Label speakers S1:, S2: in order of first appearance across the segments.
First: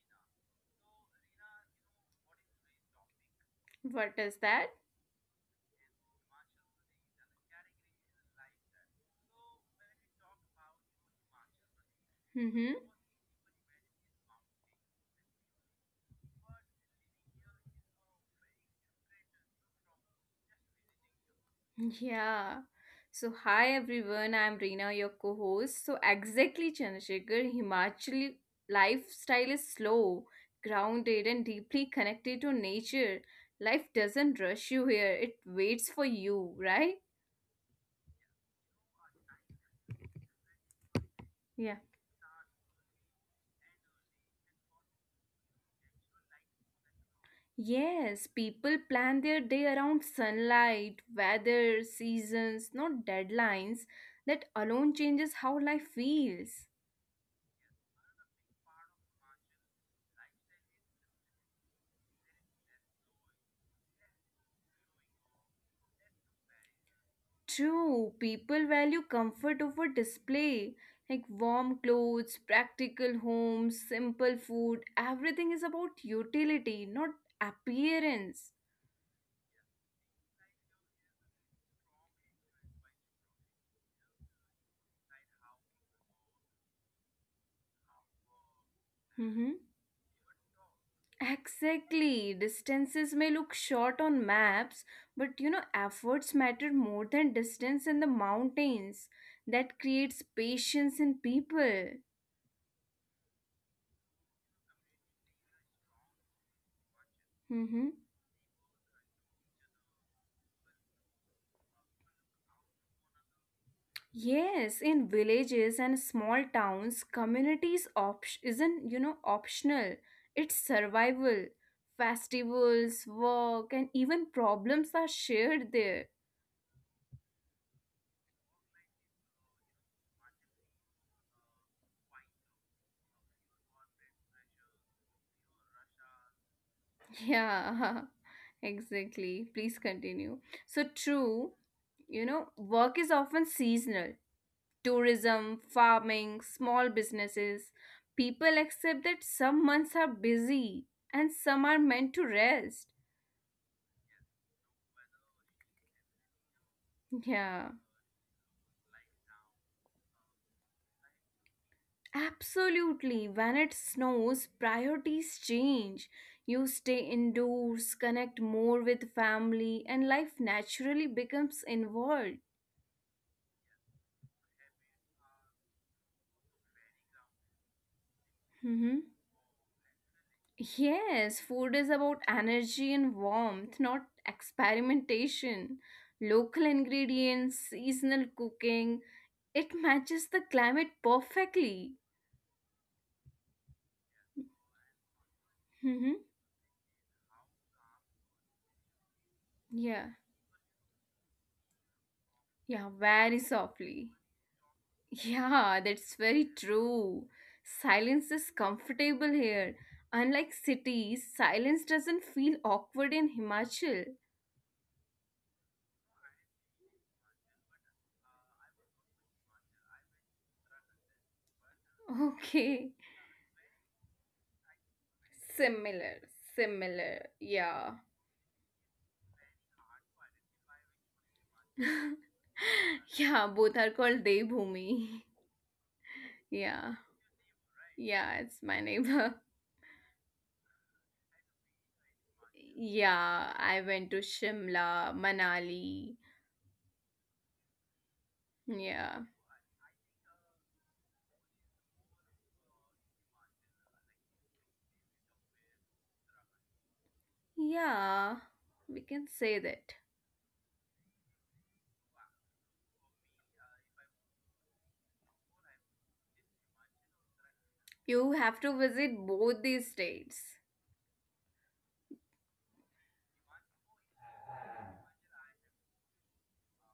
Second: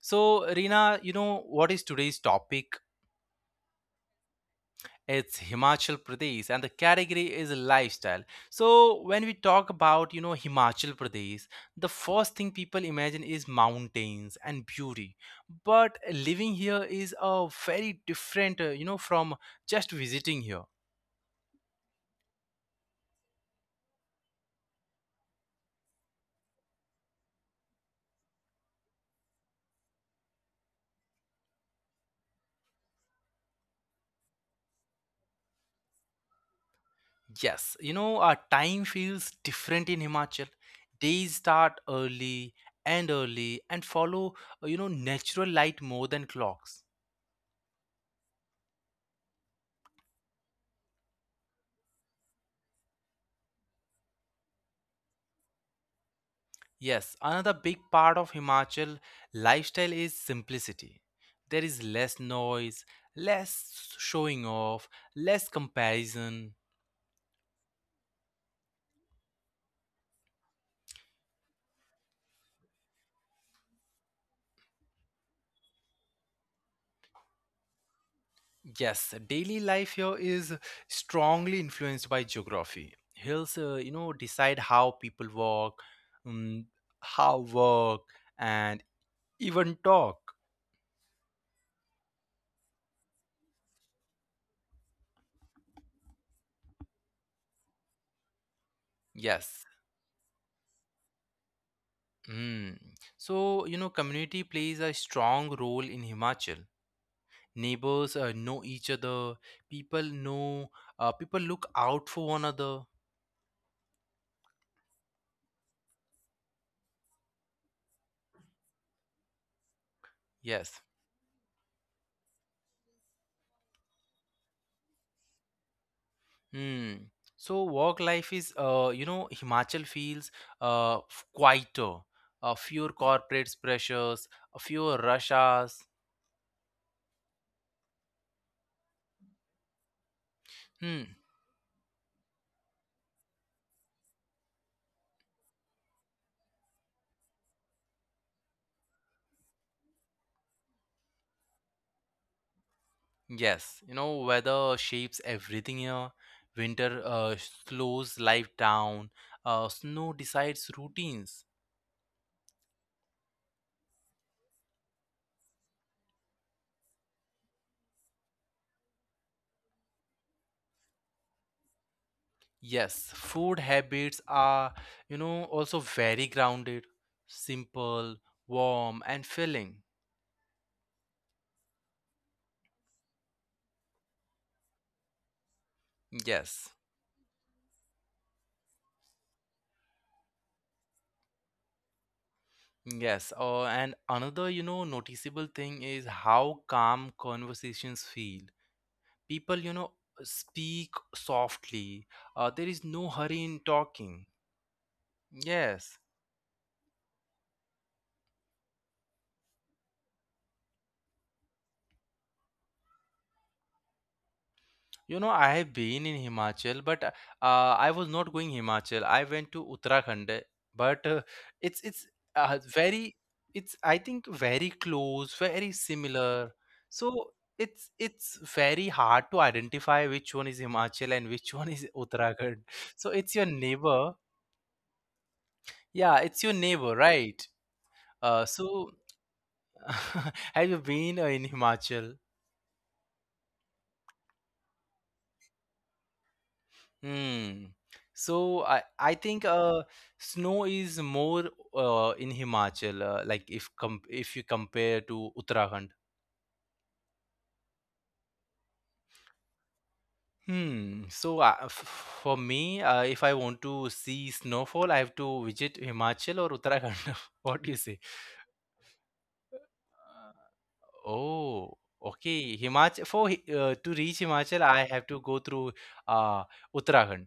S1: So Reena, you know what is today's topic?
S2: What is that?
S1: It's Himachal Pradesh and the category is lifestyle. So when we talk about, Himachal Pradesh, the first thing
S2: Mm-hmm.
S1: people imagine is mountains and beauty. But living here is a very different, from just visiting here.
S2: Yeah. So, hi everyone, I'm Reena, your co host. So, exactly, Chandrasekhar, Himachali lifestyle is slow, grounded, and deeply connected to nature. Life doesn't rush you here, it waits for you, right?
S1: Yes, our time feels different in Himachal. Days
S2: Yeah.
S1: start early and follow, natural light more than clocks.
S2: Yes, people plan their day around sunlight, weather, seasons, not deadlines. That alone changes how life feels.
S1: Yes, another big part of Himachal lifestyle is simplicity. There is less noise, less showing off, less comparison.
S2: True, people value comfort over display. Like warm clothes, practical homes, simple food, everything is about utility, not appearance.
S1: Yes, daily life here is strongly influenced by geography. Hills, decide how people walk, um, how work, and
S2: hmm
S1: even talk.
S2: Exactly. Distances may look short on maps, but you know, efforts matter more than distance in the mountains.
S1: Yes.
S2: That creates patience in people.
S1: Mm. So, community plays a strong role in Himachal.
S2: Mm-hmm.
S1: Neighbors know each other. People know, people look out for one another.
S2: Yes, in villages and small towns, isn't you know optional. It's
S1: Yes.
S2: survival. Festivals, work, and even problems are shared there.
S1: Hmm. So work life is, Himachal feels quieter, fewer corporate pressures, fewer rush hours.
S2: Yeah, exactly. Please continue. So
S1: Hmm.
S2: true, you know, work is often seasonal. Tourism, farming, small businesses. People accept that some months are busy and some are meant to rest.
S1: Yes, weather shapes everything here. Winter
S2: Yeah.
S1: slows life down. Snow decides routines.
S2: Absolutely. When it snows, priorities change. You stay indoors, connect more with family, and life naturally becomes involved.
S1: Yes, food habits are, also very grounded, simple,
S2: hmm
S1: warm, and filling.
S2: Yes, food is about energy and warmth, not experimentation. Local
S1: Yes.
S2: ingredients, seasonal cooking, it matches the climate perfectly.
S1: Yes, and another, noticeable thing is
S2: hmm
S1: how calm conversations feel. People,
S2: Yeah,
S1: speak softly. There is no
S2: yeah,
S1: hurry in
S2: very
S1: talking.
S2: softly.
S1: Yes.
S2: Yeah, that's very true. Silence is comfortable here. Unlike cities, silence doesn't feel awkward in Himachal.
S1: I have been in Himachal, but I was not going Himachal. I went to Uttarakhand, but it's very
S2: Okay.
S1: it's I think very close, very similar.
S2: Similar,
S1: So
S2: similar.
S1: it's
S2: Yeah.
S1: it's very hard to identify which one is Himachal and which one is Uttarakhand. So it's your
S2: Yeah,
S1: neighbor.
S2: both are called Devbhumi.
S1: Yeah, it's your neighbor,
S2: Yeah.
S1: right? Uh,
S2: Yeah, it's
S1: so
S2: my neighbor.
S1: have you been in Himachal?
S2: Yeah, I went to Shimla, Manali.
S1: Hmm. So I
S2: Yeah.
S1: think snow is more in Himachal, like if you compare to Uttarakhand.
S2: Yeah, we can say that.
S1: Hmm. So for me, if I want to see snowfall, I have to visit Himachal or Uttarakhand. What do you say?
S2: You have to visit both these
S1: Uh,
S2: states.
S1: Oh, okay. To reach Himachal, I have to go through uh Uttarakhand.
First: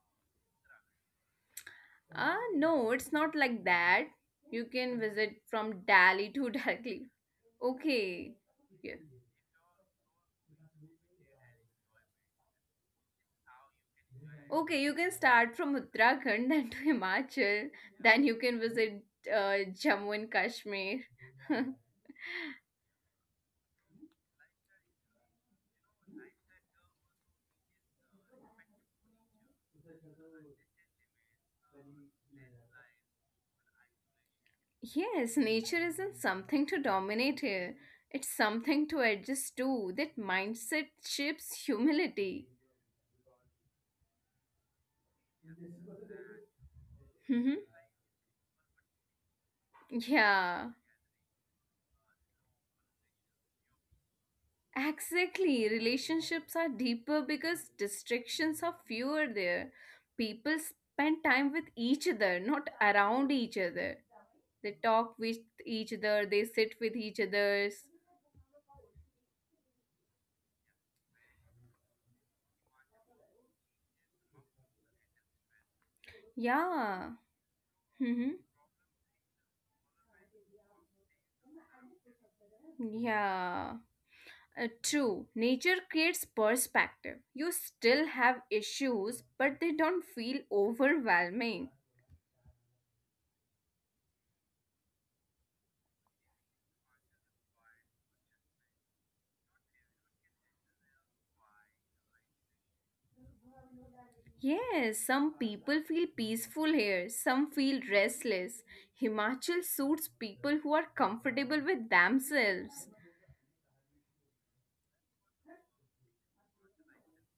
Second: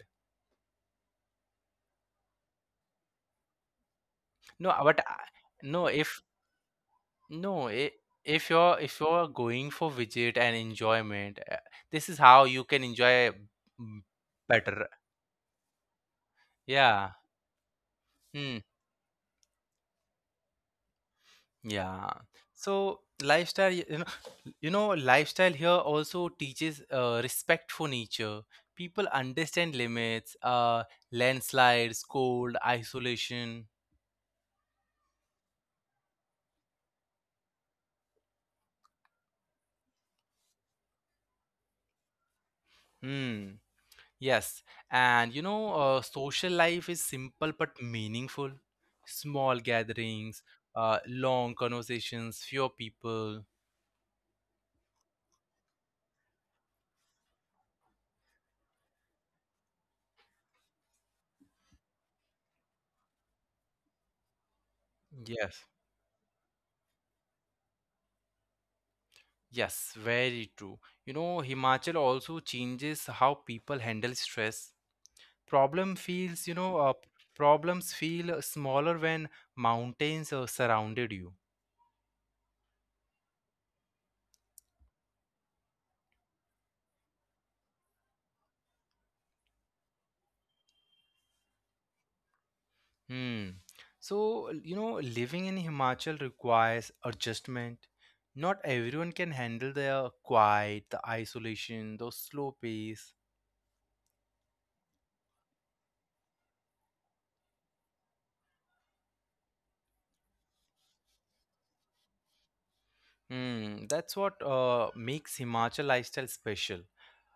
S2: No, it's not like that. You
S1: No,
S2: can visit
S1: no.
S2: from
S1: If
S2: Delhi to directly.
S1: No, I
S2: Okay.
S1: if you're If
S2: Yeah.
S1: you're going for visit and enjoyment, this is how you can enjoy m- better.
S2: Okay, you can start from Uttarakhand, then to
S1: Yeah.
S2: Himachal, then you
S1: Hmm.
S2: can visit Jammu and Kashmir.
S1: Yeah. So lifestyle, y- you know, lifestyle here also teaches respect for nature. People understand limits, landslides, cold, isolation.
S2: Yes, nature isn't something to dominate here. It's something to adjust to. That mindset shapes humility.
S1: Hmm. Yes, and social life is simple
S2: hmm
S1: but meaningful. Small gatherings,
S2: Yeah.
S1: long conversations, fewer people.
S2: Exactly. Relationships are deeper because distractions are fewer there. People spend time with each other, not around each other. They talk
S1: Yes,
S2: with each other, they sit with each other's.
S1: yes, very true. Himachal also changes how people handle stress. Problem feels, you know, uh,
S2: Yeah.
S1: problems feel
S2: Mm-hmm.
S1: smaller when mountains surrounded you.
S2: Yeah. True. Nature creates perspective. You still have issues, but they don't feel overwhelming.
S1: Hmm. So, living in Himachal requires adjustment. Not everyone can handle the quiet, the isolation, the slow pace.
S2: Yes, some people feel peaceful here, some feel restless. Himachal suits people who are comfortable with themselves.
S1: Hmm. That's what makes Himachal lifestyle special.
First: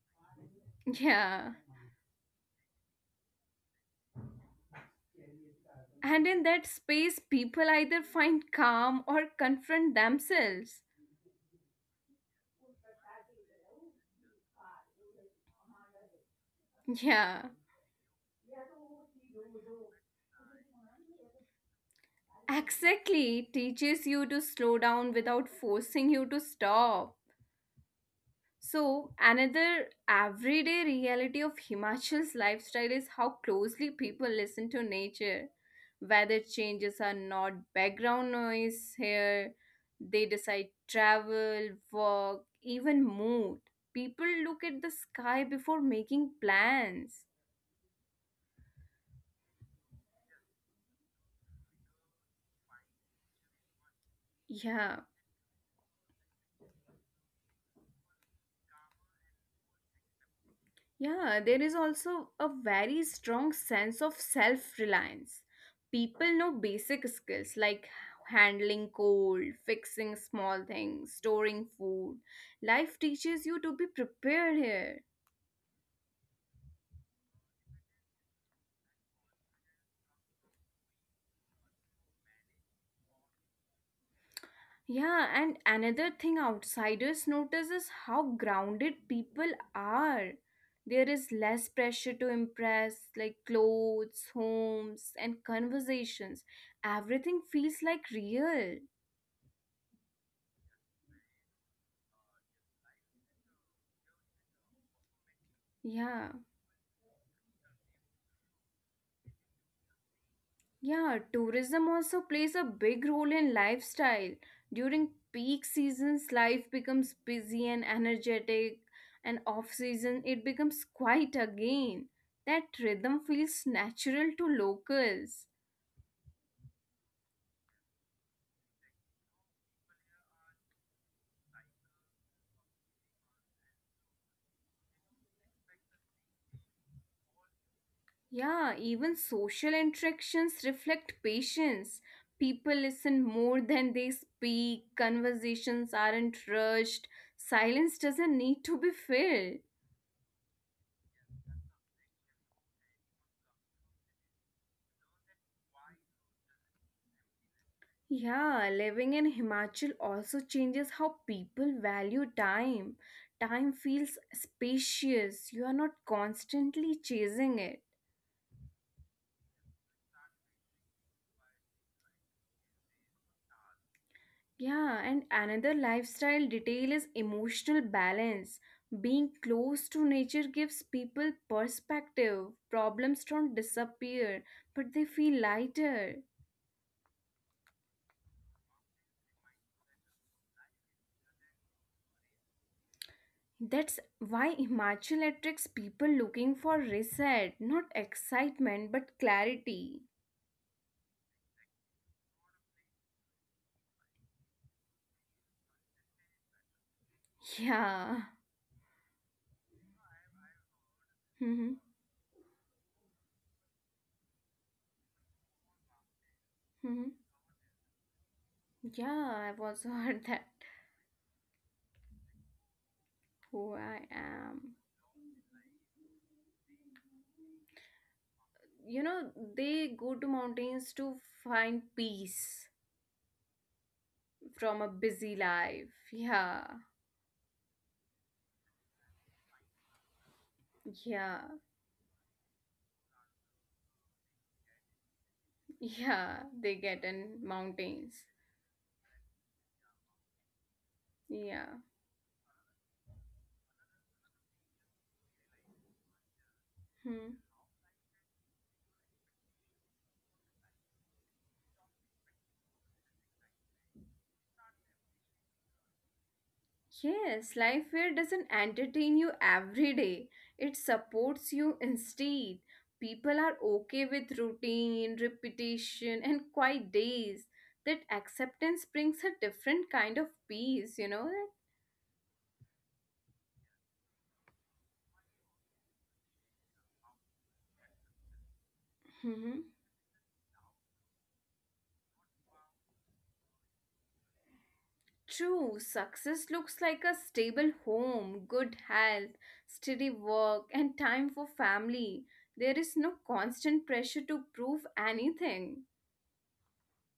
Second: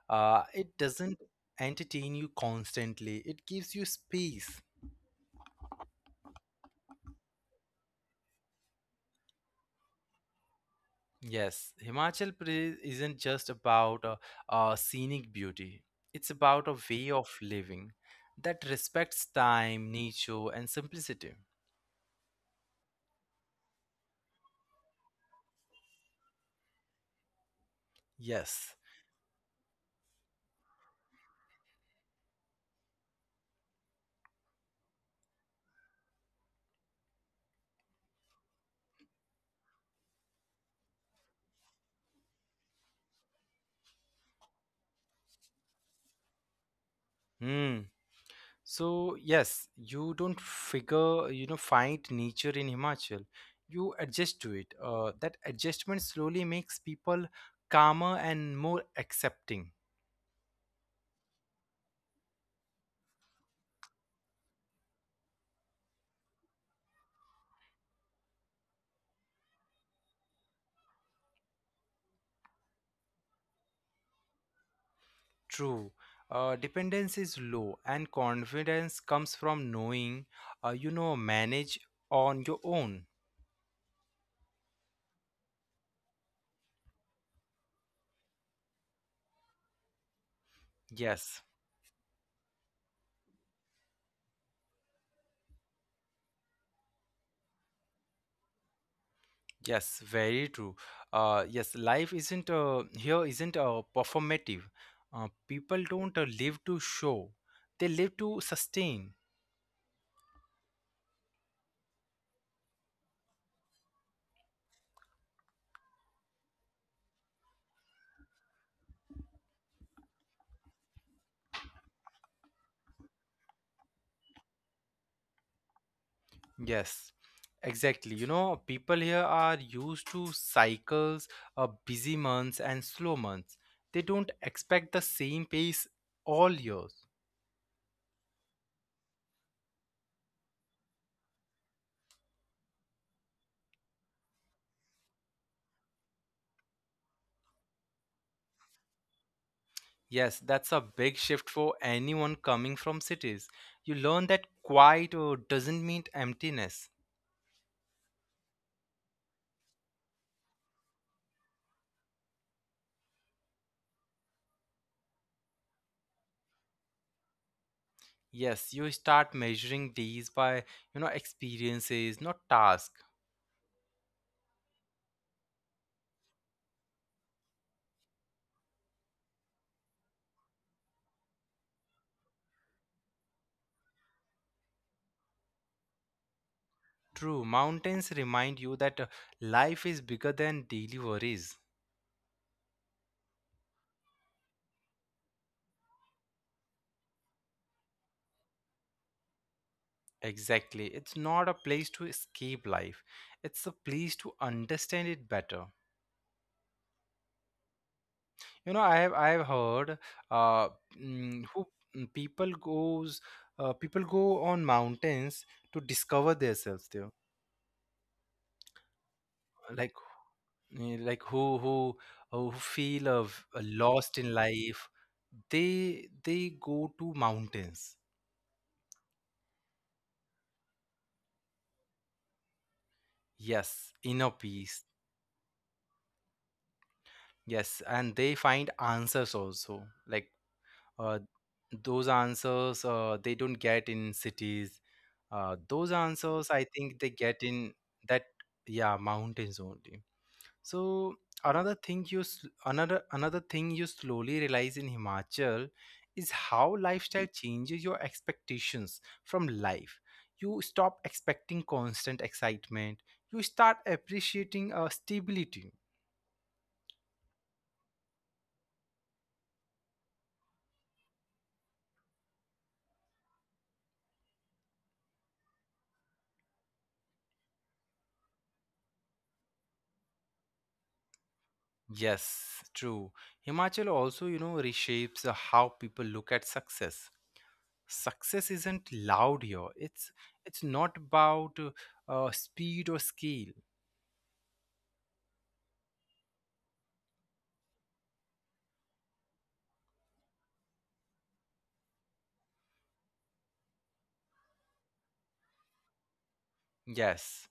S1: It doesn't
S2: Yeah.
S1: entertain you constantly, it gives you space.
S2: And in that space, people either find calm or confront themselves.
S1: Yes, Himachal Pradesh isn't just about a scenic beauty, it's about a way of
S2: Yeah.
S1: living that respects time, nature, and simplicity.
S2: Exactly. It teaches you to slow down without forcing you to stop.
S1: Yes.
S2: So, another everyday reality of Himachal's lifestyle is how closely people listen to nature. Weather changes are not background noise here, they decide travel, work, even mood. People look at the sky before making plans.
S1: Hmm. So yes, you don't find nature in Himachal. You adjust to it.
S2: Yeah.
S1: That adjustment slowly makes people calmer and more accepting.
S2: Yeah, there is also a very strong sense of self reliance. People know basic skills like handling cold, fixing small things, storing food. Life teaches you to be prepared here.
S1: True. Dependence is low, and confidence comes from knowing, manage on your own.
S2: Yeah, and another thing outsiders notice is how grounded people are. There is
S1: Yes.
S2: less pressure to impress, like clothes, homes, and conversations. Everything feels like real.
S1: Yes, very true. Yes, life isn't here isn't performative. People don't live
S2: Yeah.
S1: to show; they live to sustain.
S2: Yeah, tourism also plays a big role in lifestyle. During peak seasons, life becomes busy and energetic, and off season, it becomes quiet again. That rhythm feels natural to locals.
S1: Yes, exactly. You know, people here are used to cycles, busy months and slow months. They don't expect the same pace all years.
S2: Yeah, even social interactions reflect patience. People listen more than they speak, conversations aren't rushed, silence doesn't need to be filled.
S1: Yes, that's a big shift for anyone coming from cities. You learn that quiet doesn't mean emptiness.
S2: Yeah, living in Himachal also changes how people value time. Time feels spacious, you are not constantly chasing it.
S1: Yes, you start measuring these by, experiences, not task.
S2: Yeah, and another lifestyle detail is emotional balance. Being close to nature gives people perspective. Problems don't disappear, but they feel lighter.
S1: True, mountains remind you that life is bigger than daily worries.
S2: That's why Himachal attracts people looking for reset, not excitement, but clarity.
S1: Exactly. It's not a place to escape life. It's a place to understand it better.
S2: Yeah.
S1: I have heard uh mm, who
S2: Mm-hmm.
S1: mm, people goes people go on mountains to discover themselves
S2: Mm-hmm.
S1: there.
S2: Yeah, I've also
S1: Like
S2: heard that.
S1: like who feel of
S2: Who I
S1: lost in
S2: am.
S1: life, they go to mountains.
S2: You know, they go to mountains to find peace
S1: Yes, inner peace.
S2: from a busy life. Yeah,
S1: Yes, and they find answers also, like uh,
S2: yeah,
S1: those answers they don't get in cities, those answers,
S2: yeah.
S1: I
S2: They
S1: think, they
S2: get
S1: get
S2: in
S1: in that
S2: mountains.
S1: yeah, mountains only. So another
S2: Yeah.
S1: thing you s- another another thing you slowly realize in Himachal is how lifestyle
S2: hmm.
S1: changes your expectations from life. You stop expecting constant excitement. You start appreciating stability.
S2: Yes, life fair doesn't entertain you every day. It supports you instead. People are okay with routine, repetition, and quiet days. That acceptance brings a different kind of peace, you know?
S1: Yes, true. Himachal also, reshapes how people look at success. Isn't loud here,
S2: hmm
S1: it's not about speed or scale.
S2: True, success looks like a stable home, good health, steady work, and time for family. There is no constant pressure to prove anything.
S1: Yes.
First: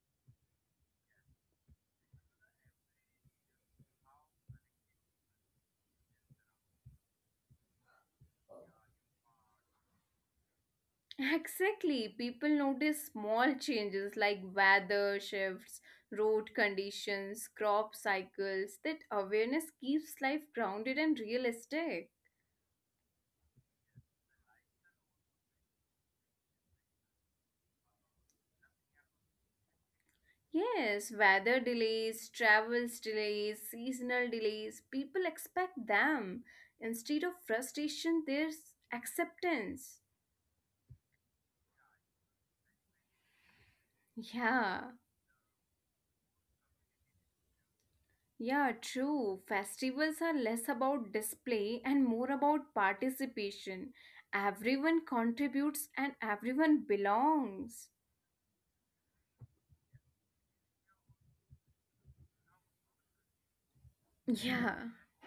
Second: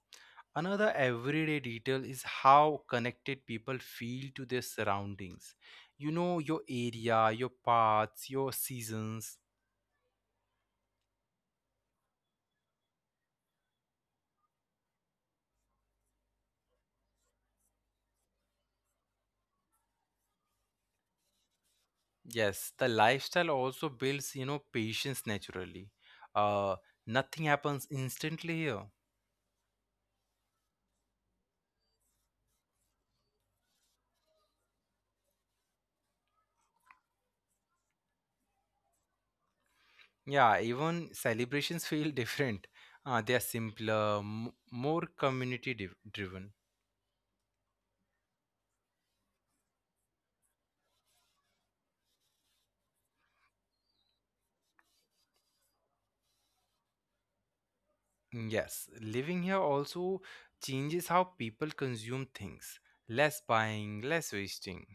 S1: Another everyday detail is how connected people feel to their surroundings. You know, your area, your paths, your seasons.
S2: Exactly. People notice small changes like weather shifts, road conditions, crop cycles. That awareness keeps life grounded and realistic.
S1: Yes, the lifestyle also builds, patience naturally. Uh, Nothing happens instantly here.
S2: Yes, weather delays, travels delays, seasonal delays, people expect them. Instead of frustration, there's acceptance.
S1: Yeah, even celebrations feel different. They are simpler,
S2: Yeah.
S1: more community driven.
S2: Yeah, true. Festivals are less about display and more about participation. Everyone contributes and everyone belongs.
S1: Yes, living here also changes how people consume things. Less buying, less
S2: Yeah.
S1: wasting.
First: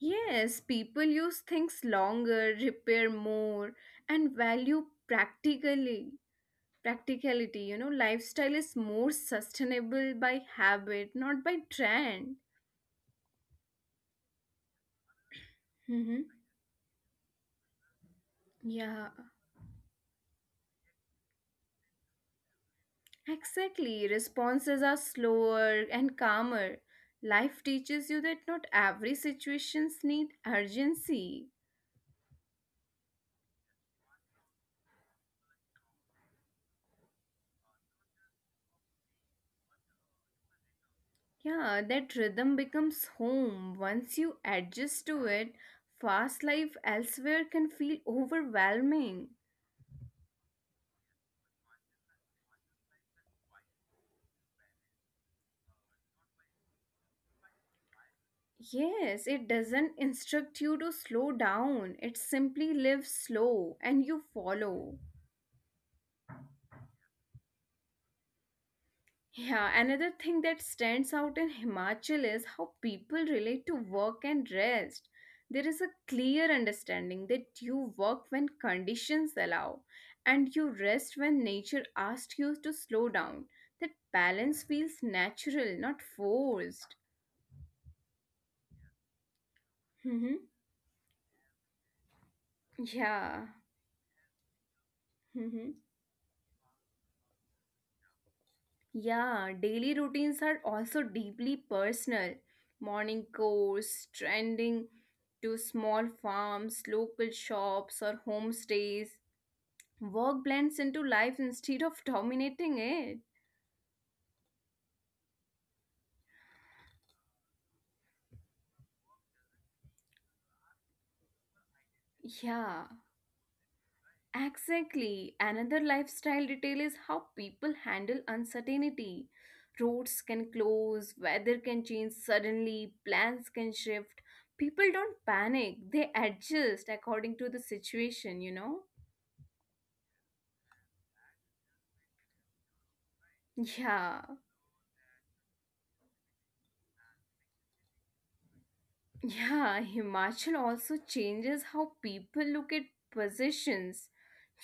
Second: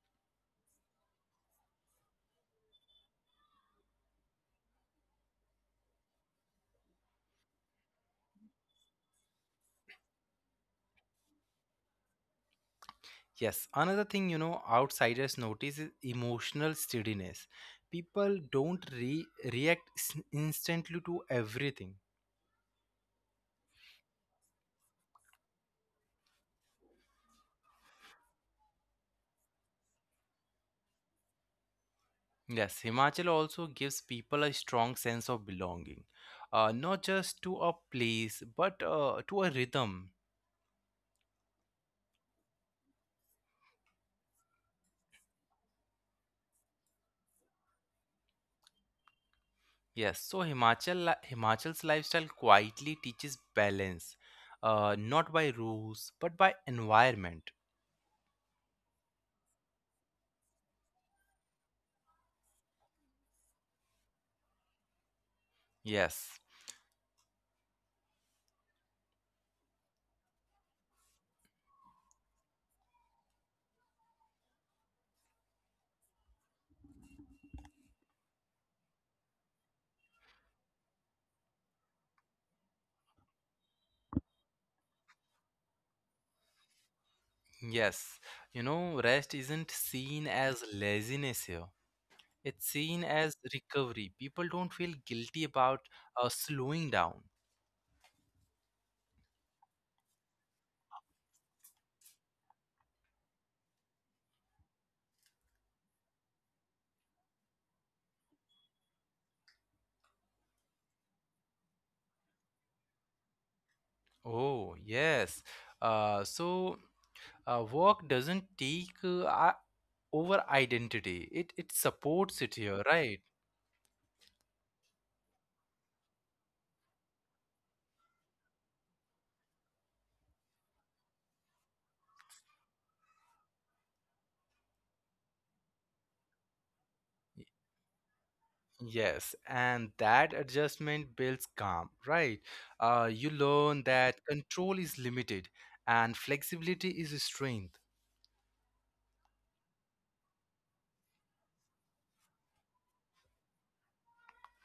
S2: Yes, people use things longer, repair more, and value practically. Practicality, you know, lifestyle is more sustainable by habit, not by trend.
S1: Yes, another thing outsiders notice is
S2: Mm-hmm.
S1: emotional steadiness. People don't
S2: Yeah.
S1: react instantly to everything.
S2: Exactly. Responses are slower and calmer. Life teaches you that not every situations need urgency.
S1: Yes, Himachal also gives people a strong sense of belonging, not just to a place but to a rhythm.
S2: Yeah, that rhythm becomes home. Once you adjust to it, fast life elsewhere can feel overwhelming.
S1: Yes, so Himachal's lifestyle quietly teaches balance, not by rules but by environment.
S2: Yes, it doesn't instruct you to slow down. It simply lives slow and you follow.
S1: Yes,
S2: Yeah, another thing that stands out in Himachal is how people relate to work and rest. There is a clear understanding that you work when conditions allow and you rest when nature asks you to slow down. That balance feels natural, not forced.
S1: yes. You know, rest isn't seen
S2: hmm
S1: as laziness here. It's seen as
S2: Yeah.
S1: recovery. People don't feel guilty about slowing down.
S2: Yeah, daily routines are also deeply personal. Morning chores, trending to small farms, local shops, or homestays. Work blends into life instead of dominating it.
S1: Oh, yes. So work doesn't over identity. It supports it here, right?
S2: Yeah, exactly. Another lifestyle detail is how people handle uncertainty. Roads can close, weather can change suddenly, plans can shift. People don't panic, they adjust according to the situation, you know?
S1: Yes, and that adjustment builds calm, right? You learn that
S2: Yeah,
S1: control is limited and flexibility is strength.
S2: yeah, Himachal also changes how people look at possessions.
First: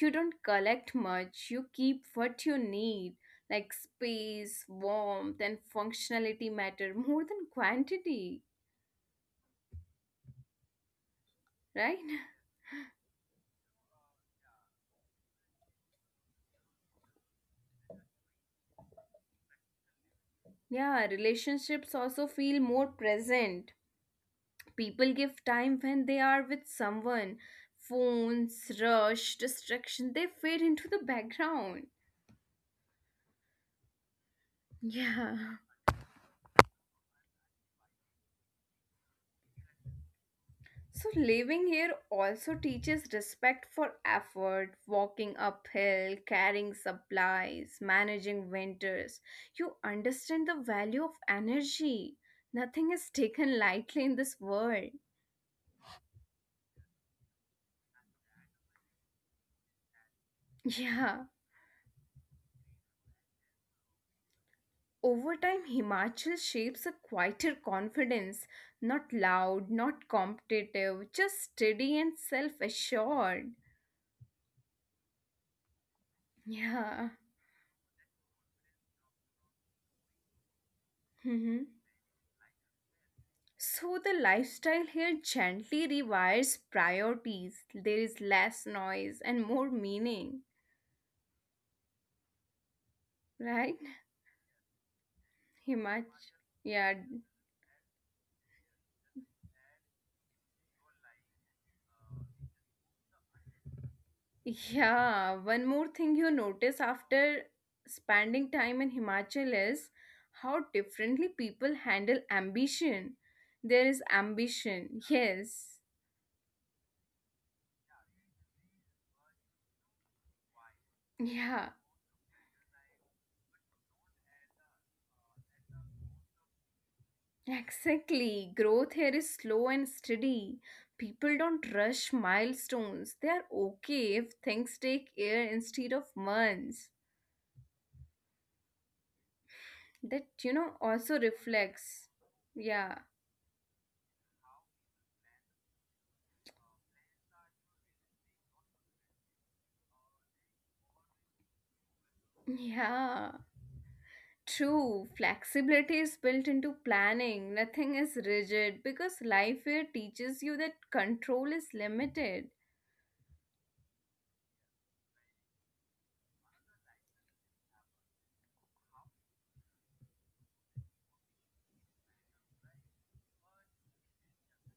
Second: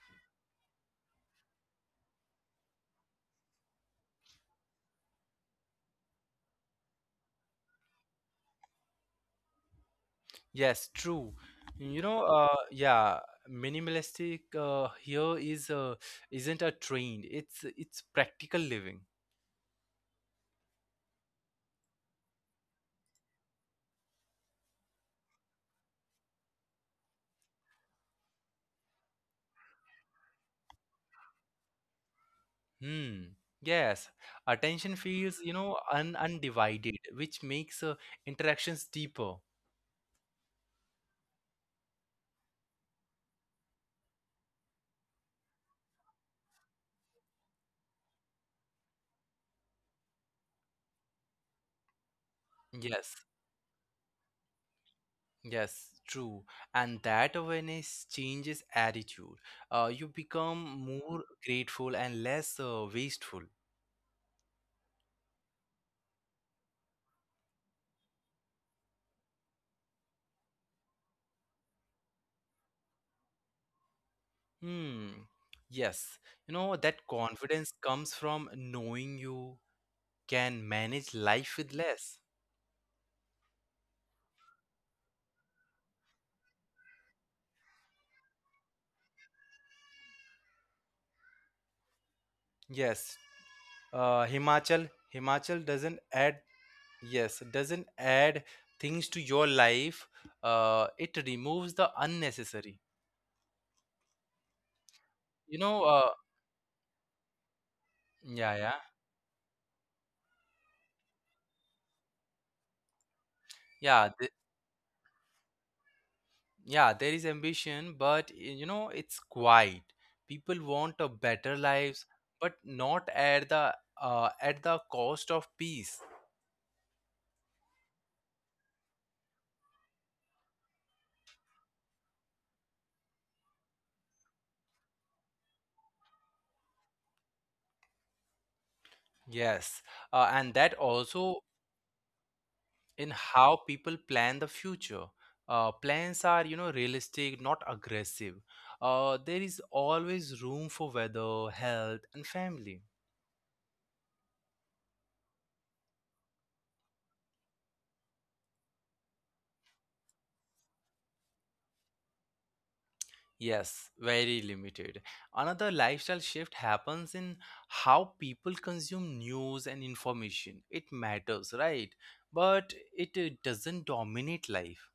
S2: You don't collect much, you keep what you need, like space, warmth, and functionality matter more than quantity,
S1: Yes, true. You
S2: right?
S1: know, yeah, minimalistic here is isn't a trend. It's practical living.
S2: Yeah, relationships also feel more present. People give time when they are with someone. Phones, rush, distraction, they fade into the background.
S1: Hmm. Yes, attention feels
S2: Yeah.
S1: un undivided, which makes interactions deeper.
S2: So, living here also teaches respect for effort, walking uphill, carrying supplies, managing winters. You understand the value of energy. Nothing
S1: Yes.
S2: is taken lightly in this world.
S1: Yes, true. And that awareness changes attitude. You become more
S2: Yeah.
S1: grateful and less wasteful.
S2: Over time, Himachal shapes a quieter confidence, not loud, not competitive, just steady and self assured.
S1: Hmm. Yes. You know, that
S2: Yeah.
S1: confidence comes from knowing you can manage life with less.
S2: So the lifestyle here gently rewires priorities. There is less noise and more meaning,
S1: Yes.
S2: right?
S1: Himachal doesn't
S2: Himachi.
S1: add,
S2: Yeah,
S1: yes, doesn't add things to your life. It removes the unnecessary.
S2: yeah.
S1: You
S2: One
S1: know,
S2: more
S1: uh,
S2: thing you notice after
S1: yeah,
S2: spending
S1: yeah,
S2: time in Himachal is how differently people handle ambition. There
S1: yeah.
S2: is ambition, yes.
S1: Yeah, there is ambition, but it's quiet. People want a better
S2: Yeah,
S1: lives but not at the cost of peace.
S2: exactly. Growth here is slow and steady. People don't rush milestones. They are okay if things take year instead of months.
S1: Yes,
S2: That,
S1: and
S2: you
S1: that
S2: know, also
S1: also
S2: reflects.
S1: in
S2: Yeah.
S1: how people plan the future. Uh, plans are realistic, not aggressive. There is always room for weather, health, and family.
S2: Yeah. True. Flexibility is built into planning. Nothing is rigid because life here teaches you that control is limited.
S1: Yes, very limited. Another lifestyle shift happens in how people consume news and information. It matters, right? But it doesn't dominate life.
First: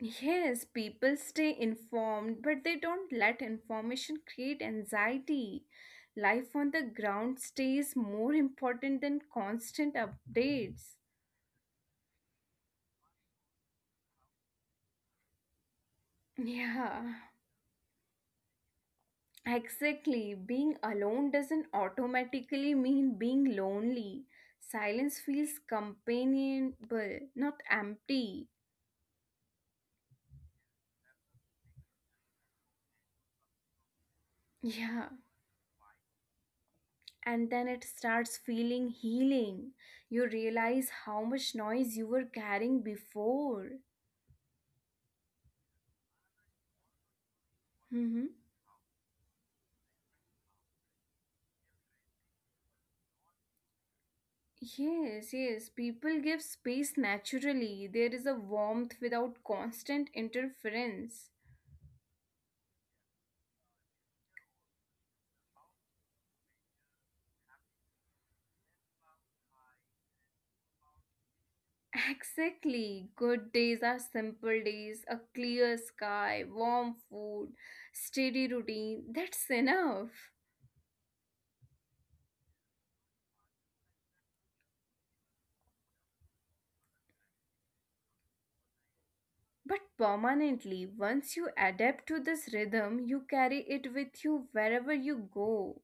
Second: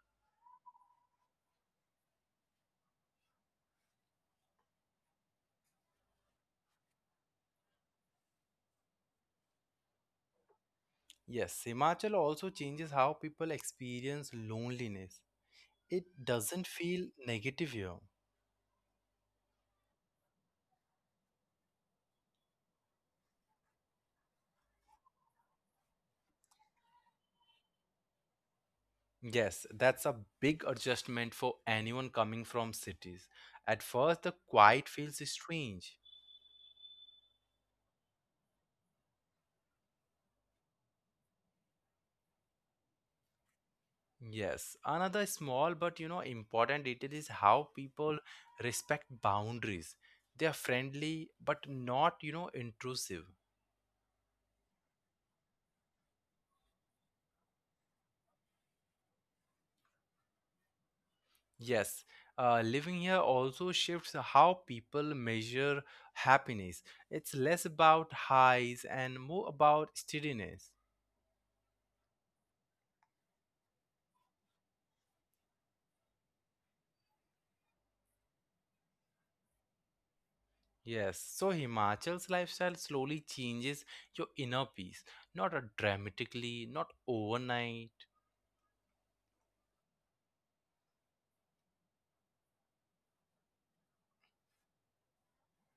S2: Yes, people stay informed, but they don't let information create anxiety. Life on the ground stays more important than constant updates.
S1: Yes, Himachal also changes how people experience loneliness. It doesn't feel
S2: Yeah,
S1: negative here.
S2: exactly. Being alone doesn't automatically mean being lonely. Silence feels companionable, not empty.
S1: Yes, that's a big adjustment for anyone coming from cities. At first, the quiet feels
S2: Yeah,
S1: strange.
S2: and then it starts feeling healing. You realize how much noise you were carrying before.
S1: Yes, another small but important detail is how people
S2: Mm-hmm.
S1: respect boundaries. They are friendly but not intrusive.
S2: Yes, yes. People give space naturally. There is a warmth without constant interference.
S1: Yes, living here also shifts how people measure happiness. It's less about highs and more about steadiness.
S2: Exactly. Good days are simple days, a clear sky, warm food, steady routine. That's enough.
S1: Yes, so Himachal's lifestyle slowly changes your inner peace, not dramatically, not overnight.
S2: But permanently, once you adapt to this rhythm, you carry it with you wherever you go.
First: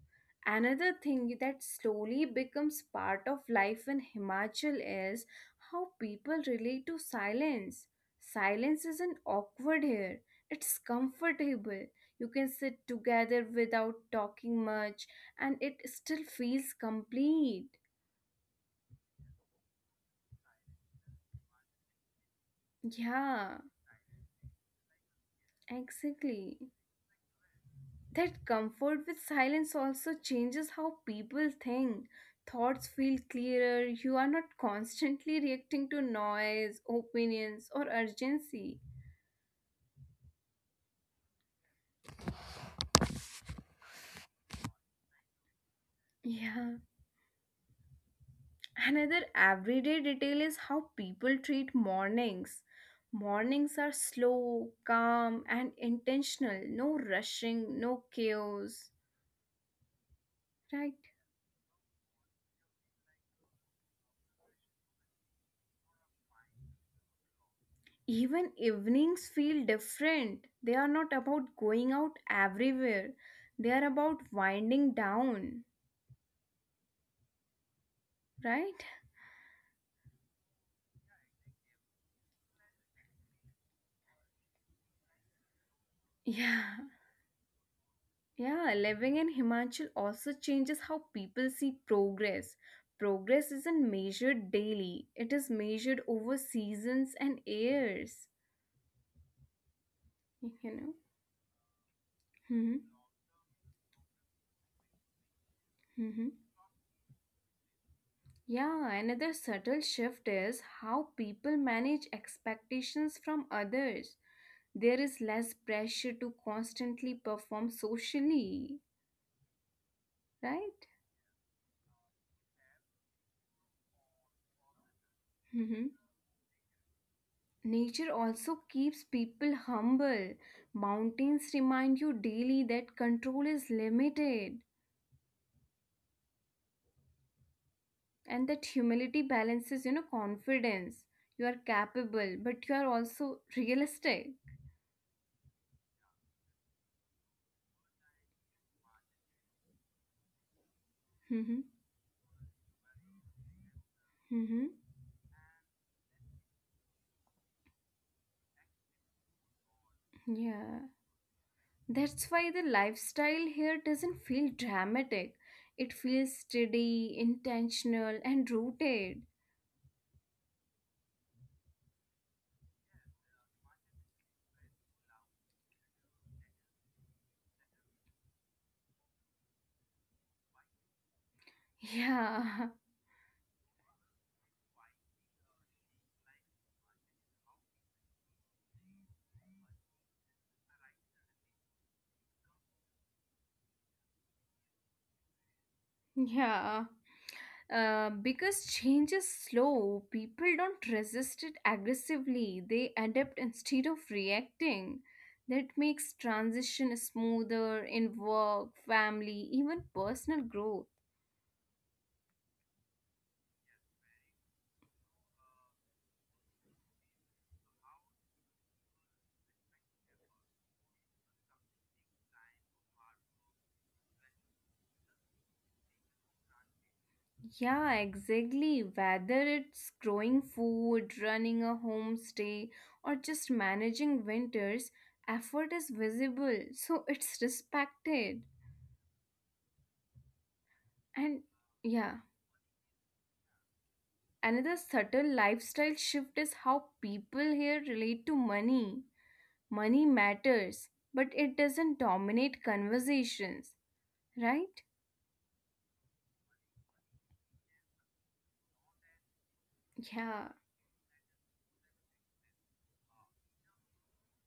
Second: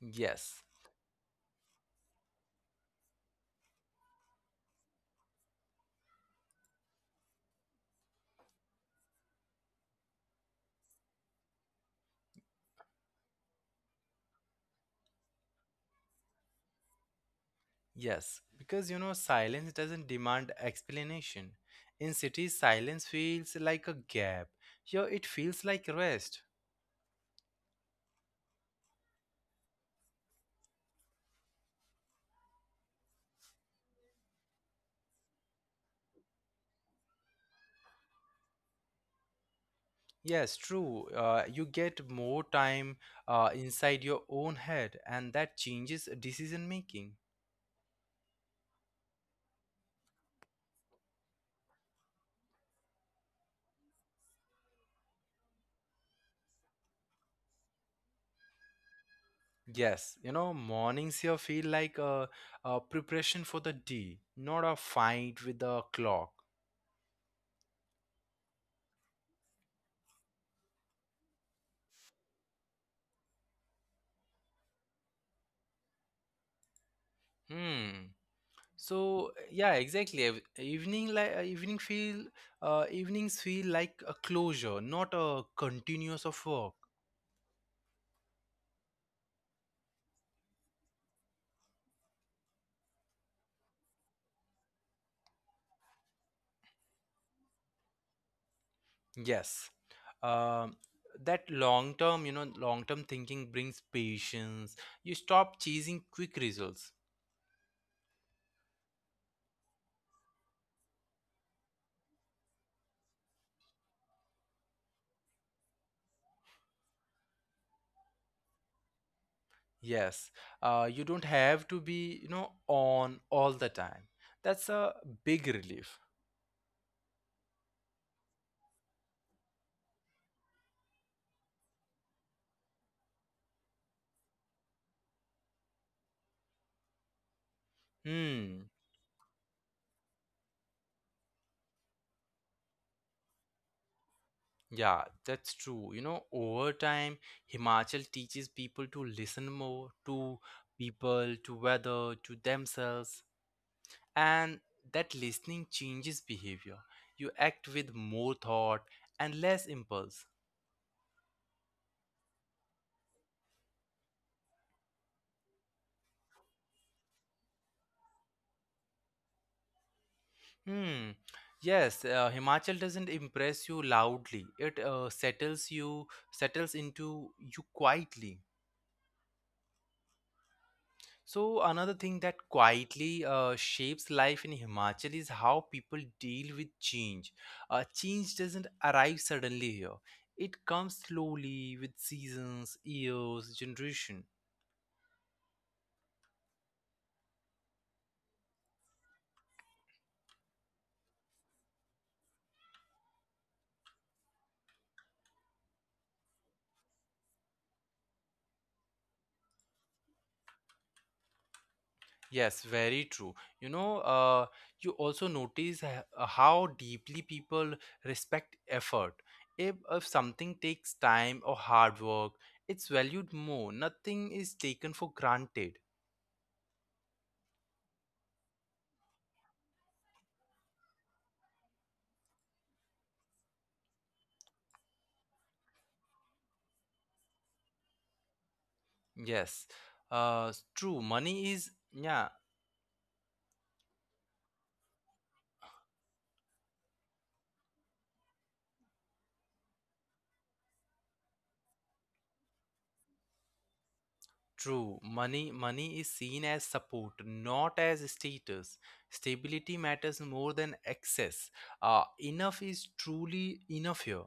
S1: Yes.
S2: Another thing that slowly becomes part of life in Himachal is how people relate to silence. Silence isn't awkward here, it's comfortable. You can sit together without talking much, and it still feels complete.
S1: Yes, because silence doesn't demand explanation. In cities, silence feels like
S2: Yeah,
S1: a gap. Here, it feels like rest.
S2: exactly. That comfort with silence also changes how people think. Thoughts feel clearer, you are not constantly reacting to noise, opinions, or urgency.
S1: Yes, true. You get more time inside your own head, and that changes decision
S2: Yeah.
S1: making.
S2: Another everyday detail is how people treat mornings. Mornings are slow, calm, and intentional. No rushing, no chaos.
S1: Yes,
S2: Right?
S1: mornings here feel like a preparation for the day, not a fight with the clock.
S2: Even evenings feel different. They are not about going out everywhere, they are about winding down,
S1: Hmm. So
S2: right?
S1: yeah, exactly. Evenings feel like a closure, not a continuous of work.
S2: Yeah, yeah, living in Himachal also changes how people see progress. Progress isn't measured daily, it is measured over seasons and years,
S1: Yes. Um
S2: you know.
S1: that long term, long
S2: hmm
S1: term thinking brings patience. You stop chasing quick
S2: hmm
S1: results.
S2: Yeah, another subtle shift is how people manage expectations from others. There is less pressure to constantly perform socially,
S1: Yes,
S2: right?
S1: you don't have to be on all the time. That's a big
S2: Mhm.
S1: relief.
S2: Nature also keeps people humble. Mountains remind you daily that control is limited and
S1: Hmm.
S2: that humility balances, you know, confidence. You are capable, but you are also realistic.
S1: Yeah, that's true. You know, over time, Himachal teaches people to listen more to people, to
S2: Mhm.
S1: weather, to themselves, and
S2: Mhm.
S1: that listening changes behavior. You act with more thought and less impulse.
S2: Yeah. That's why the lifestyle here doesn't feel dramatic. It feels steady, intentional, and rooted.
S1: Hmm. Yes, Himachal doesn't impress you loudly. It settles you, settles into you quietly. So another thing that
S2: Yeah,
S1: quietly shapes life in Himachal is how people deal with change. Change doesn't arrive suddenly here. It comes slowly with seasons, years, generation.
S2: yeah. Because change is slow, people don't resist it aggressively. They adapt instead of reacting. That makes transition smoother in work, family, even personal growth.
S1: Yes, very true. You know, uh, you also notice how deeply people respect effort. If something takes time or hard work, it's valued more. Nothing is taken for granted.
S2: Yeah, exactly. Whether it's growing food, running a homestay, or just managing winters, effort is visible, so it's respected.
S1: Yes, true.
S2: And
S1: Money is,
S2: yeah.
S1: yeah,
S2: Another subtle lifestyle shift is how people here relate to money. Money matters, but it doesn't dominate conversations, right?
S1: true. Money is seen as support, not as status. Stability matters
S2: Yeah,
S1: more than excess. Enough is truly enough here.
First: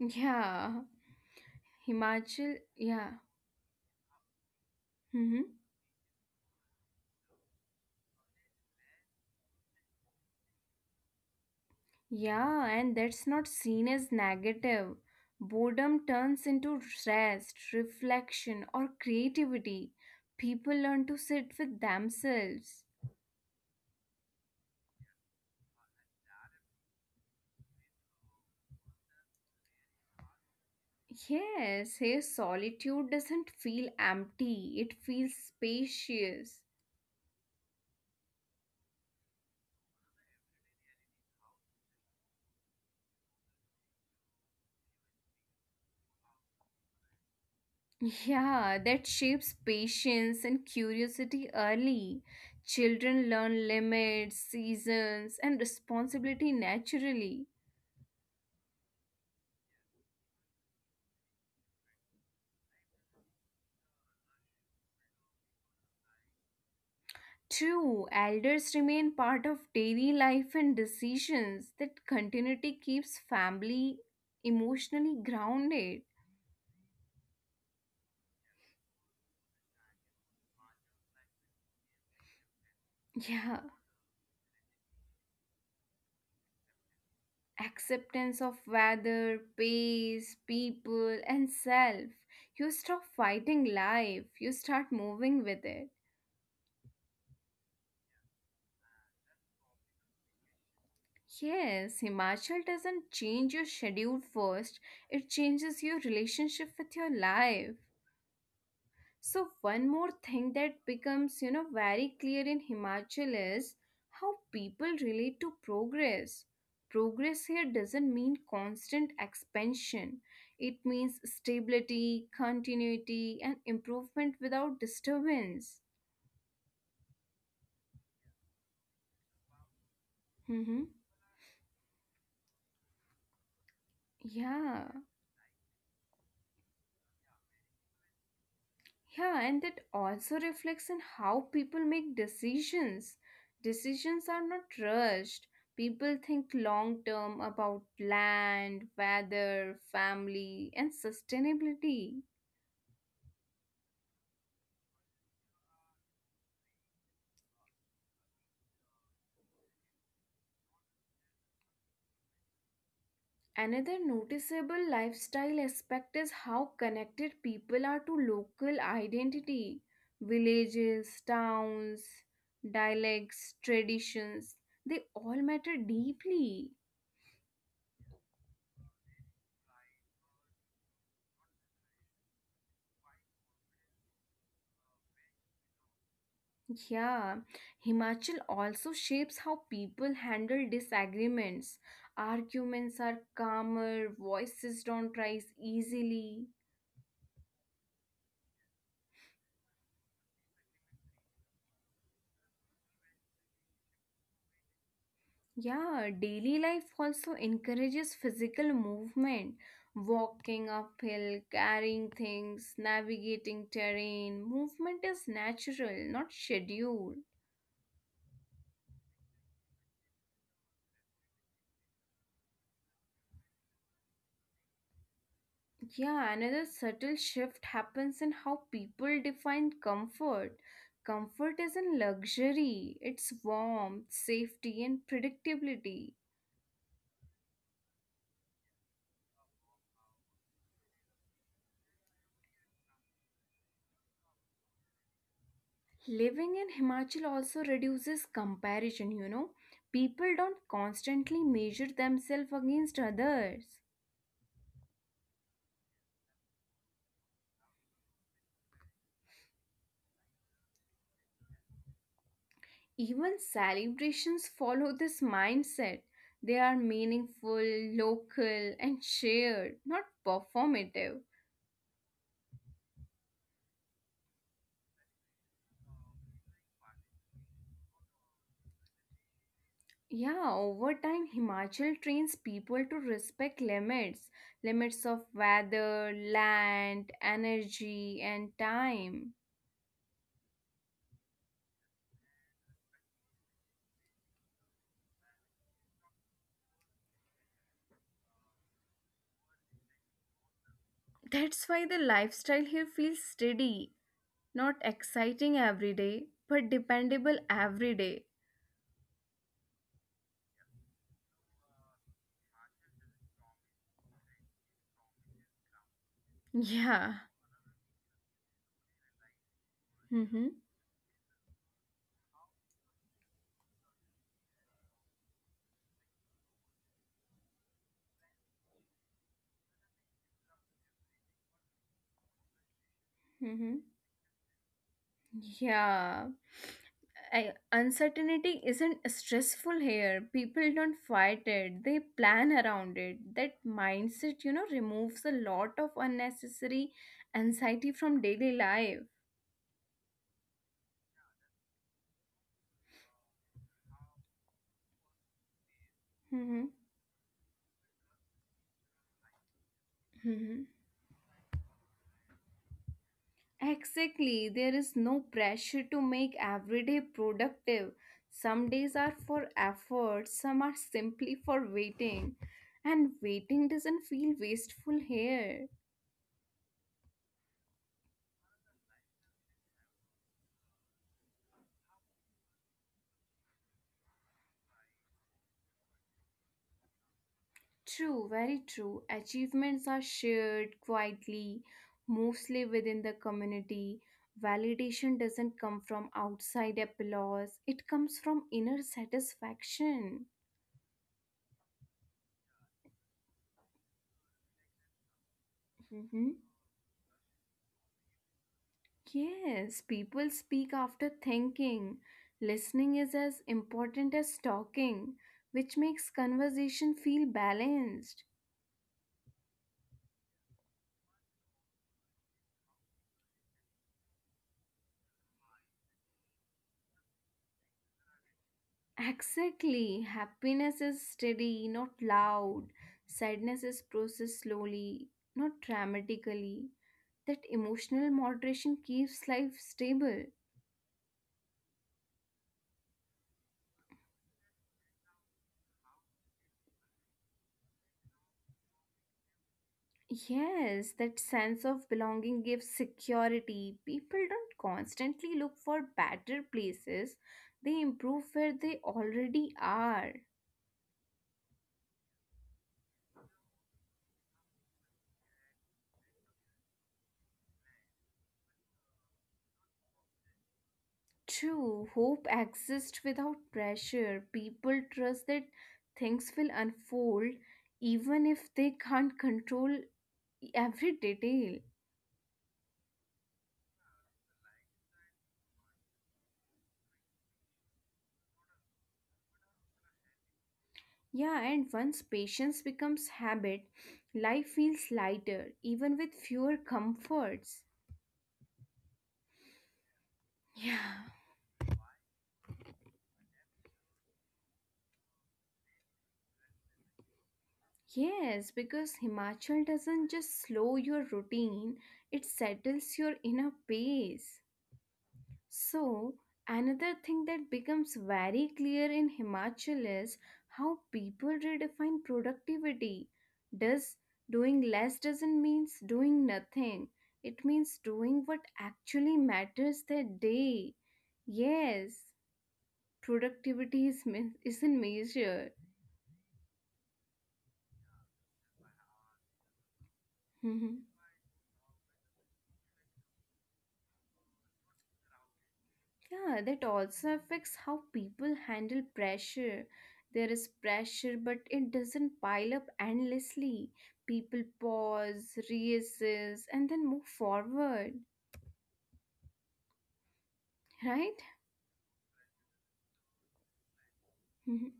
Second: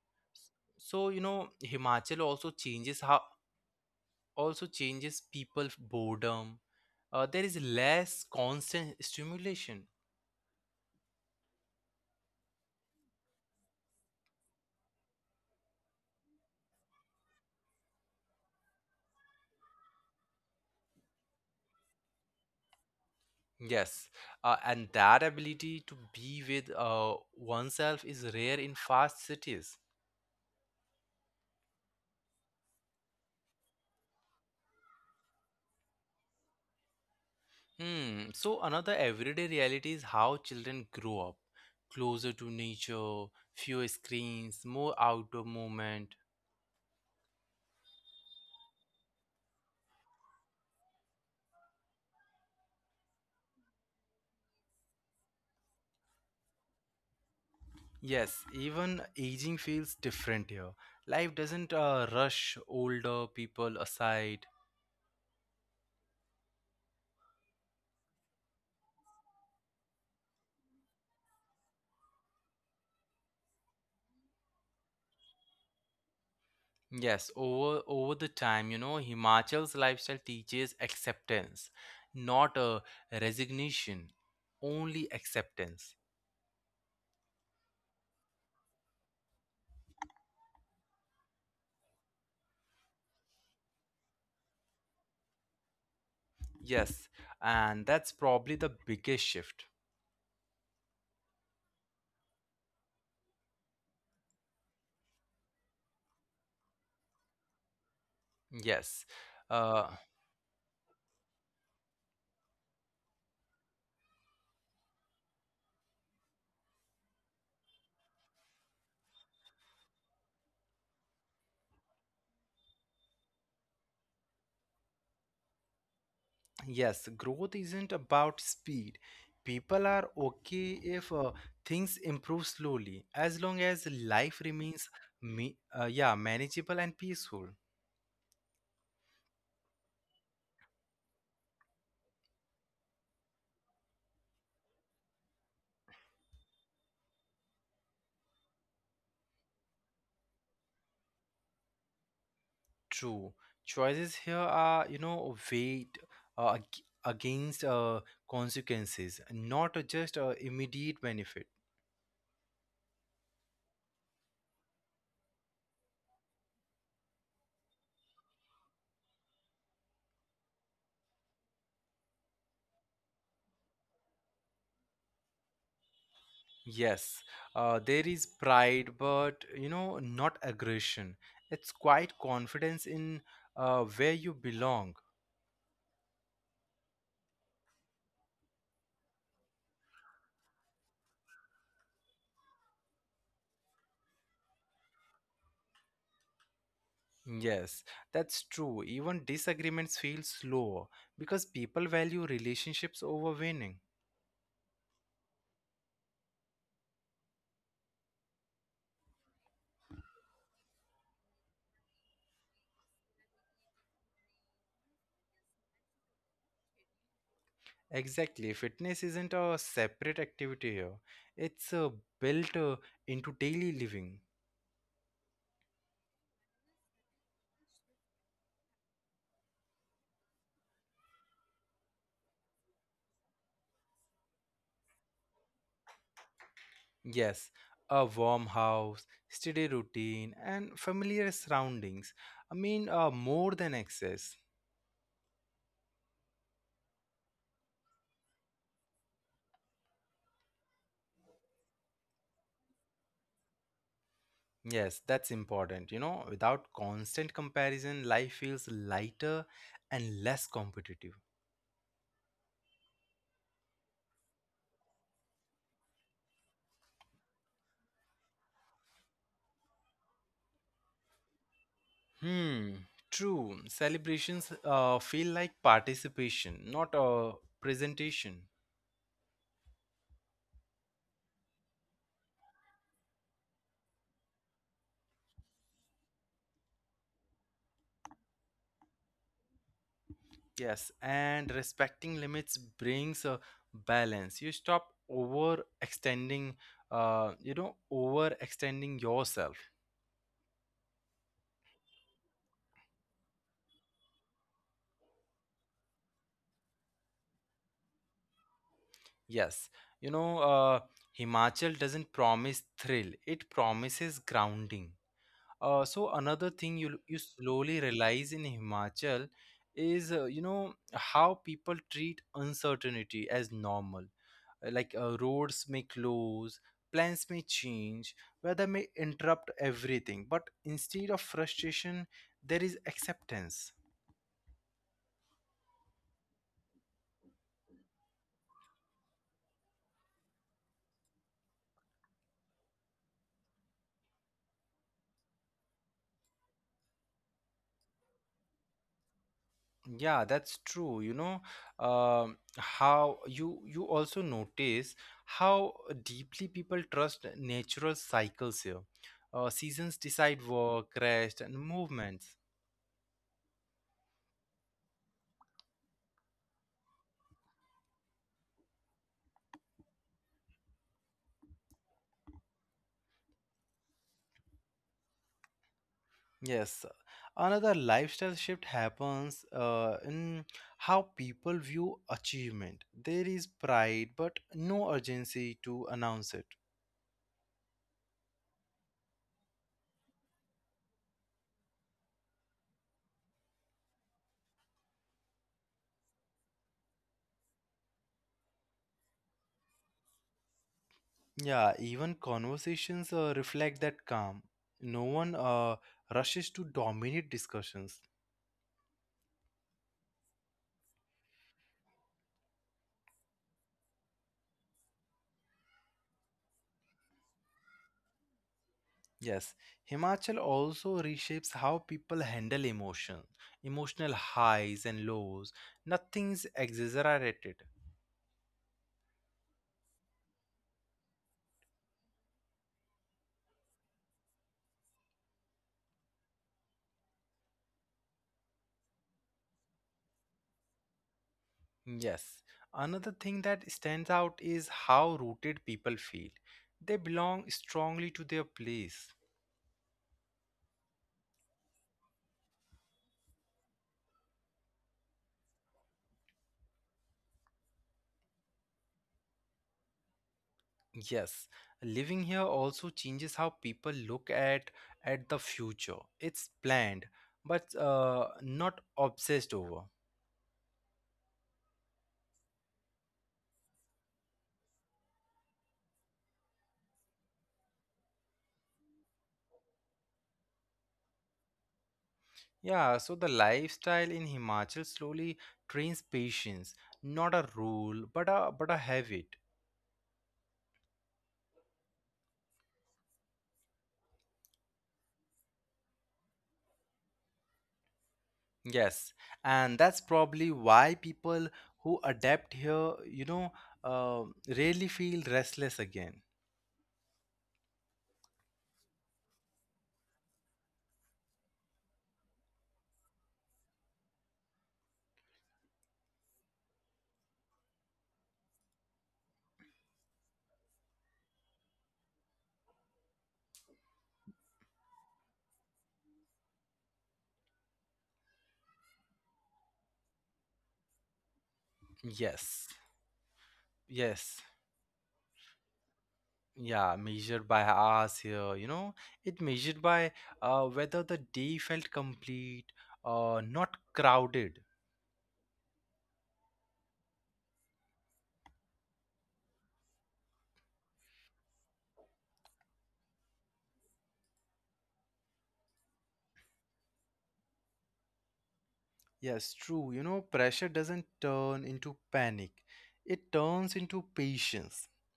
S2: yeah.
S1: So, Himachal also
S2: Himachal, yeah.
S1: changes
S2: hmm
S1: people boredom. There is less constant stimulation.
S2: Yeah, and that's not seen as negative. Boredom turns into rest, reflection, or creativity. People learn to sit with themselves.
S1: Yes, and that ability to be with oneself is rare in fast cities.
S2: Yes, his solitude doesn't feel empty, it feels spacious.
S1: Hmm. So another everyday reality is how children grow up closer to nature, fewer screens, more outdoor movement.
S2: Yeah, that shapes patience and curiosity early. Children learn limits, seasons, and responsibility naturally.
S1: Yes, even aging feels different here. Life doesn't rush older people aside.
S2: True, elders remain part of daily life and decisions. That continuity keeps family emotionally grounded.
S1: Yes, over the time, you know, Himachal's lifestyle teaches acceptance, not a
S2: Yeah.
S1: resignation, only acceptance.
S2: Acceptance of weather, pace, people, and self. You stop fighting life, you start moving with it.
S1: Yes, and that's probably the biggest shift.
S2: Yes, Himachal doesn't change your schedule first, it changes your relationship with your life.
S1: Yes.
S2: So
S1: Uh,
S2: one more thing that becomes, very clear in Himachal is how people relate to progress. Progress here doesn't mean constant expansion. It means stability, continuity, and improvement without disturbance.
S1: Yes, growth isn't about speed. People are okay
S2: Mm-hmm.
S1: if things improve slowly, as long as life remains
S2: Yeah.
S1: me yeah, manageable and peaceful.
S2: Yeah, and that also reflects on how people make decisions. Decisions are not rushed. People think long term about land, weather, family, and sustainability.
S1: True. Choices here are, you know, weight against consequences, not just immediate benefit.
S2: Another noticeable lifestyle aspect is how connected people are to local identity. Villages, towns, dialects, traditions, they all matter deeply.
S1: Yes, there is pride, but you know, not aggression. It's quite confidence in where you belong.
S2: Yeah, Himachal also shapes how people handle disagreements. Arguments are calmer, voices don't rise easily.
S1: Yes, that's true. Even disagreements feel slower because people value relationships over winning.
S2: Yeah, daily life also encourages physical movement. Walking uphill, carrying things, navigating terrain. Movement is natural, not scheduled.
S1: Exactly. Fitness isn't a separate activity here, it's built into daily living.
S2: Yeah, another subtle shift happens in how people define comfort. Comfort isn't luxury, it's warmth, safety, and predictability.
S1: Yes, a warm house, steady routine, and familiar surroundings. I mean, more than excess.
S2: Living in Himachal also reduces comparison. People don't constantly measure themselves against others.
S1: Yes, that's important. You know, without constant comparison, life feels lighter and less competitive.
S2: Even celebrations follow this mindset. They are meaningful, local, and shared, not performative.
S1: Hmm, true. Celebrations feel like participation, not a presentation.
S2: Yeah, over time, Himachal trains people to respect limits, limits of weather, land, energy, and time.
S1: Yes, and respecting limits brings a balance. You stop overextending, you know, overextending yourself.
S2: That's why the lifestyle here feels steady, not exciting every day, but dependable every day.
S1: Yes, you know, Himachal doesn't promise thrill, it promises grounding. So another thing you
S2: Yeah.
S1: slowly realize in Himachal is you know
S2: Mm-hmm.
S1: how people treat uncertainty as normal. Like roads may close, plans may change, weather may interrupt everything. But instead of frustration, there is acceptance.
S2: Mm-hmm. Yeah. Uncertainty isn't stressful here. People don't fight it, they plan around it. That mindset, removes a lot of unnecessary anxiety from daily life.
S1: Yeah, that's true. You know, how you also notice how deeply people
S2: Hmm.
S1: trust natural cycles here. Seasons decide work,
S2: Hmm.
S1: rest, and movements.
S2: Exactly. There is no pressure to make every day productive. Some days are for effort, some are simply for waiting. And waiting doesn't feel wasteful here.
S1: Yes, another lifestyle shift happens in how people view achievement. There is pride, but no urgency to announce it.
S2: True, very true. Achievements are shared quietly, mostly within the community. Validation doesn't come from outside applause, it comes from inner satisfaction.
S1: Yeah, even conversations reflect that calm. No one rushes to
S2: Mhm.
S1: dominate discussions.
S2: Yes, people speak after thinking. Listening is as important as talking, which makes conversation feel balanced.
S1: Yes, Himachal also reshapes how people handle emotion, emotional highs and lows. Nothing's exaggerated.
S2: Exactly. Happiness is steady, not loud. Sadness is processed slowly, not dramatically. That emotional moderation keeps life stable.
S1: Yes, another thing that stands out is how rooted people feel. They belong strongly to their place.
S2: Yes, that sense of belonging gives security. People don't constantly look for better places, they improve where they already are.
S1: Yes, living here also changes how people look at the future. It's planned, but not obsessed over.
S2: True, hope exists without pressure. People trust that things will unfold even if they can't control every detail.
S1: Yeah, so the lifestyle in Himachal slowly trains patience, not a rule, but a habit.
S2: Yeah, and once patience becomes habit, life feels lighter, even with fewer comforts.
S1: Yes, and that's probably why
S2: Yeah.
S1: people who adapt here, you know, uh, rarely feel restless again.
S2: Yes, because Himachal doesn't just slow your routine, it settles your inner pace. So, another thing that becomes very clear in Himachal is how people redefine productivity. Does doing less doesn't means doing nothing. It means doing what actually matters that day. Yes,
S1: Yes,
S2: productivity
S1: yes,
S2: isn't measured.
S1: yeah, measured by hours here, you know, it measured by whether the day felt complete, not crowded.
S2: Yeah, that also affects how people handle pressure. There is pressure, but it doesn't pile up endlessly. People pause, reassess, and then move forward,
S1: Yes, true. You know, pressure doesn't
S2: right?
S1: turn into panic, it turns into patience.
S2: Mhm.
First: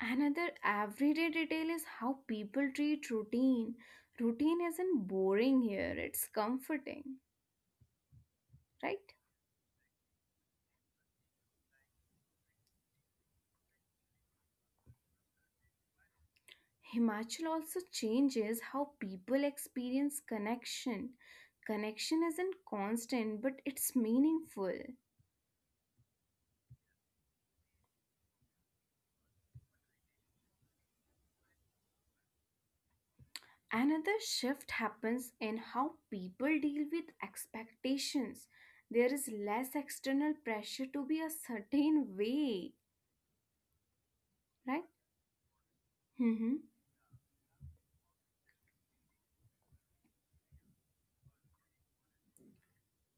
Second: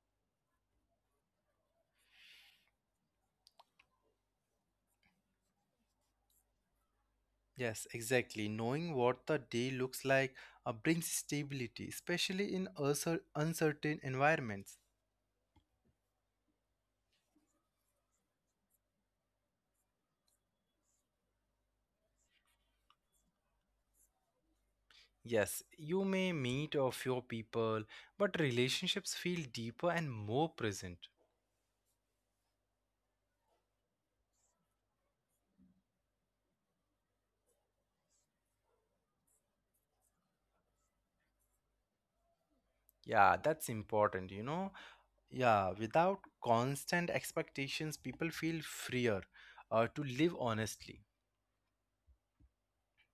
S2: Another everyday detail is how people treat routine. Routine isn't boring here, it's comforting,
S1: Yes, exactly.
S2: right?
S1: Knowing what the day looks like brings stability, especially in uncertain environments.
S2: Himachal also changes how people experience connection. Connection isn't constant, but it's meaningful.
S1: Yes, you may meet a few people, but relationships feel deeper and more present.
S2: Another shift happens in how people deal with expectations. There is less external pressure to be a certain way,
S1: Yeah, that's important, you know.
S2: right?
S1: Yeah, without
S2: Mhm.
S1: constant expectations, people feel freer to live honestly.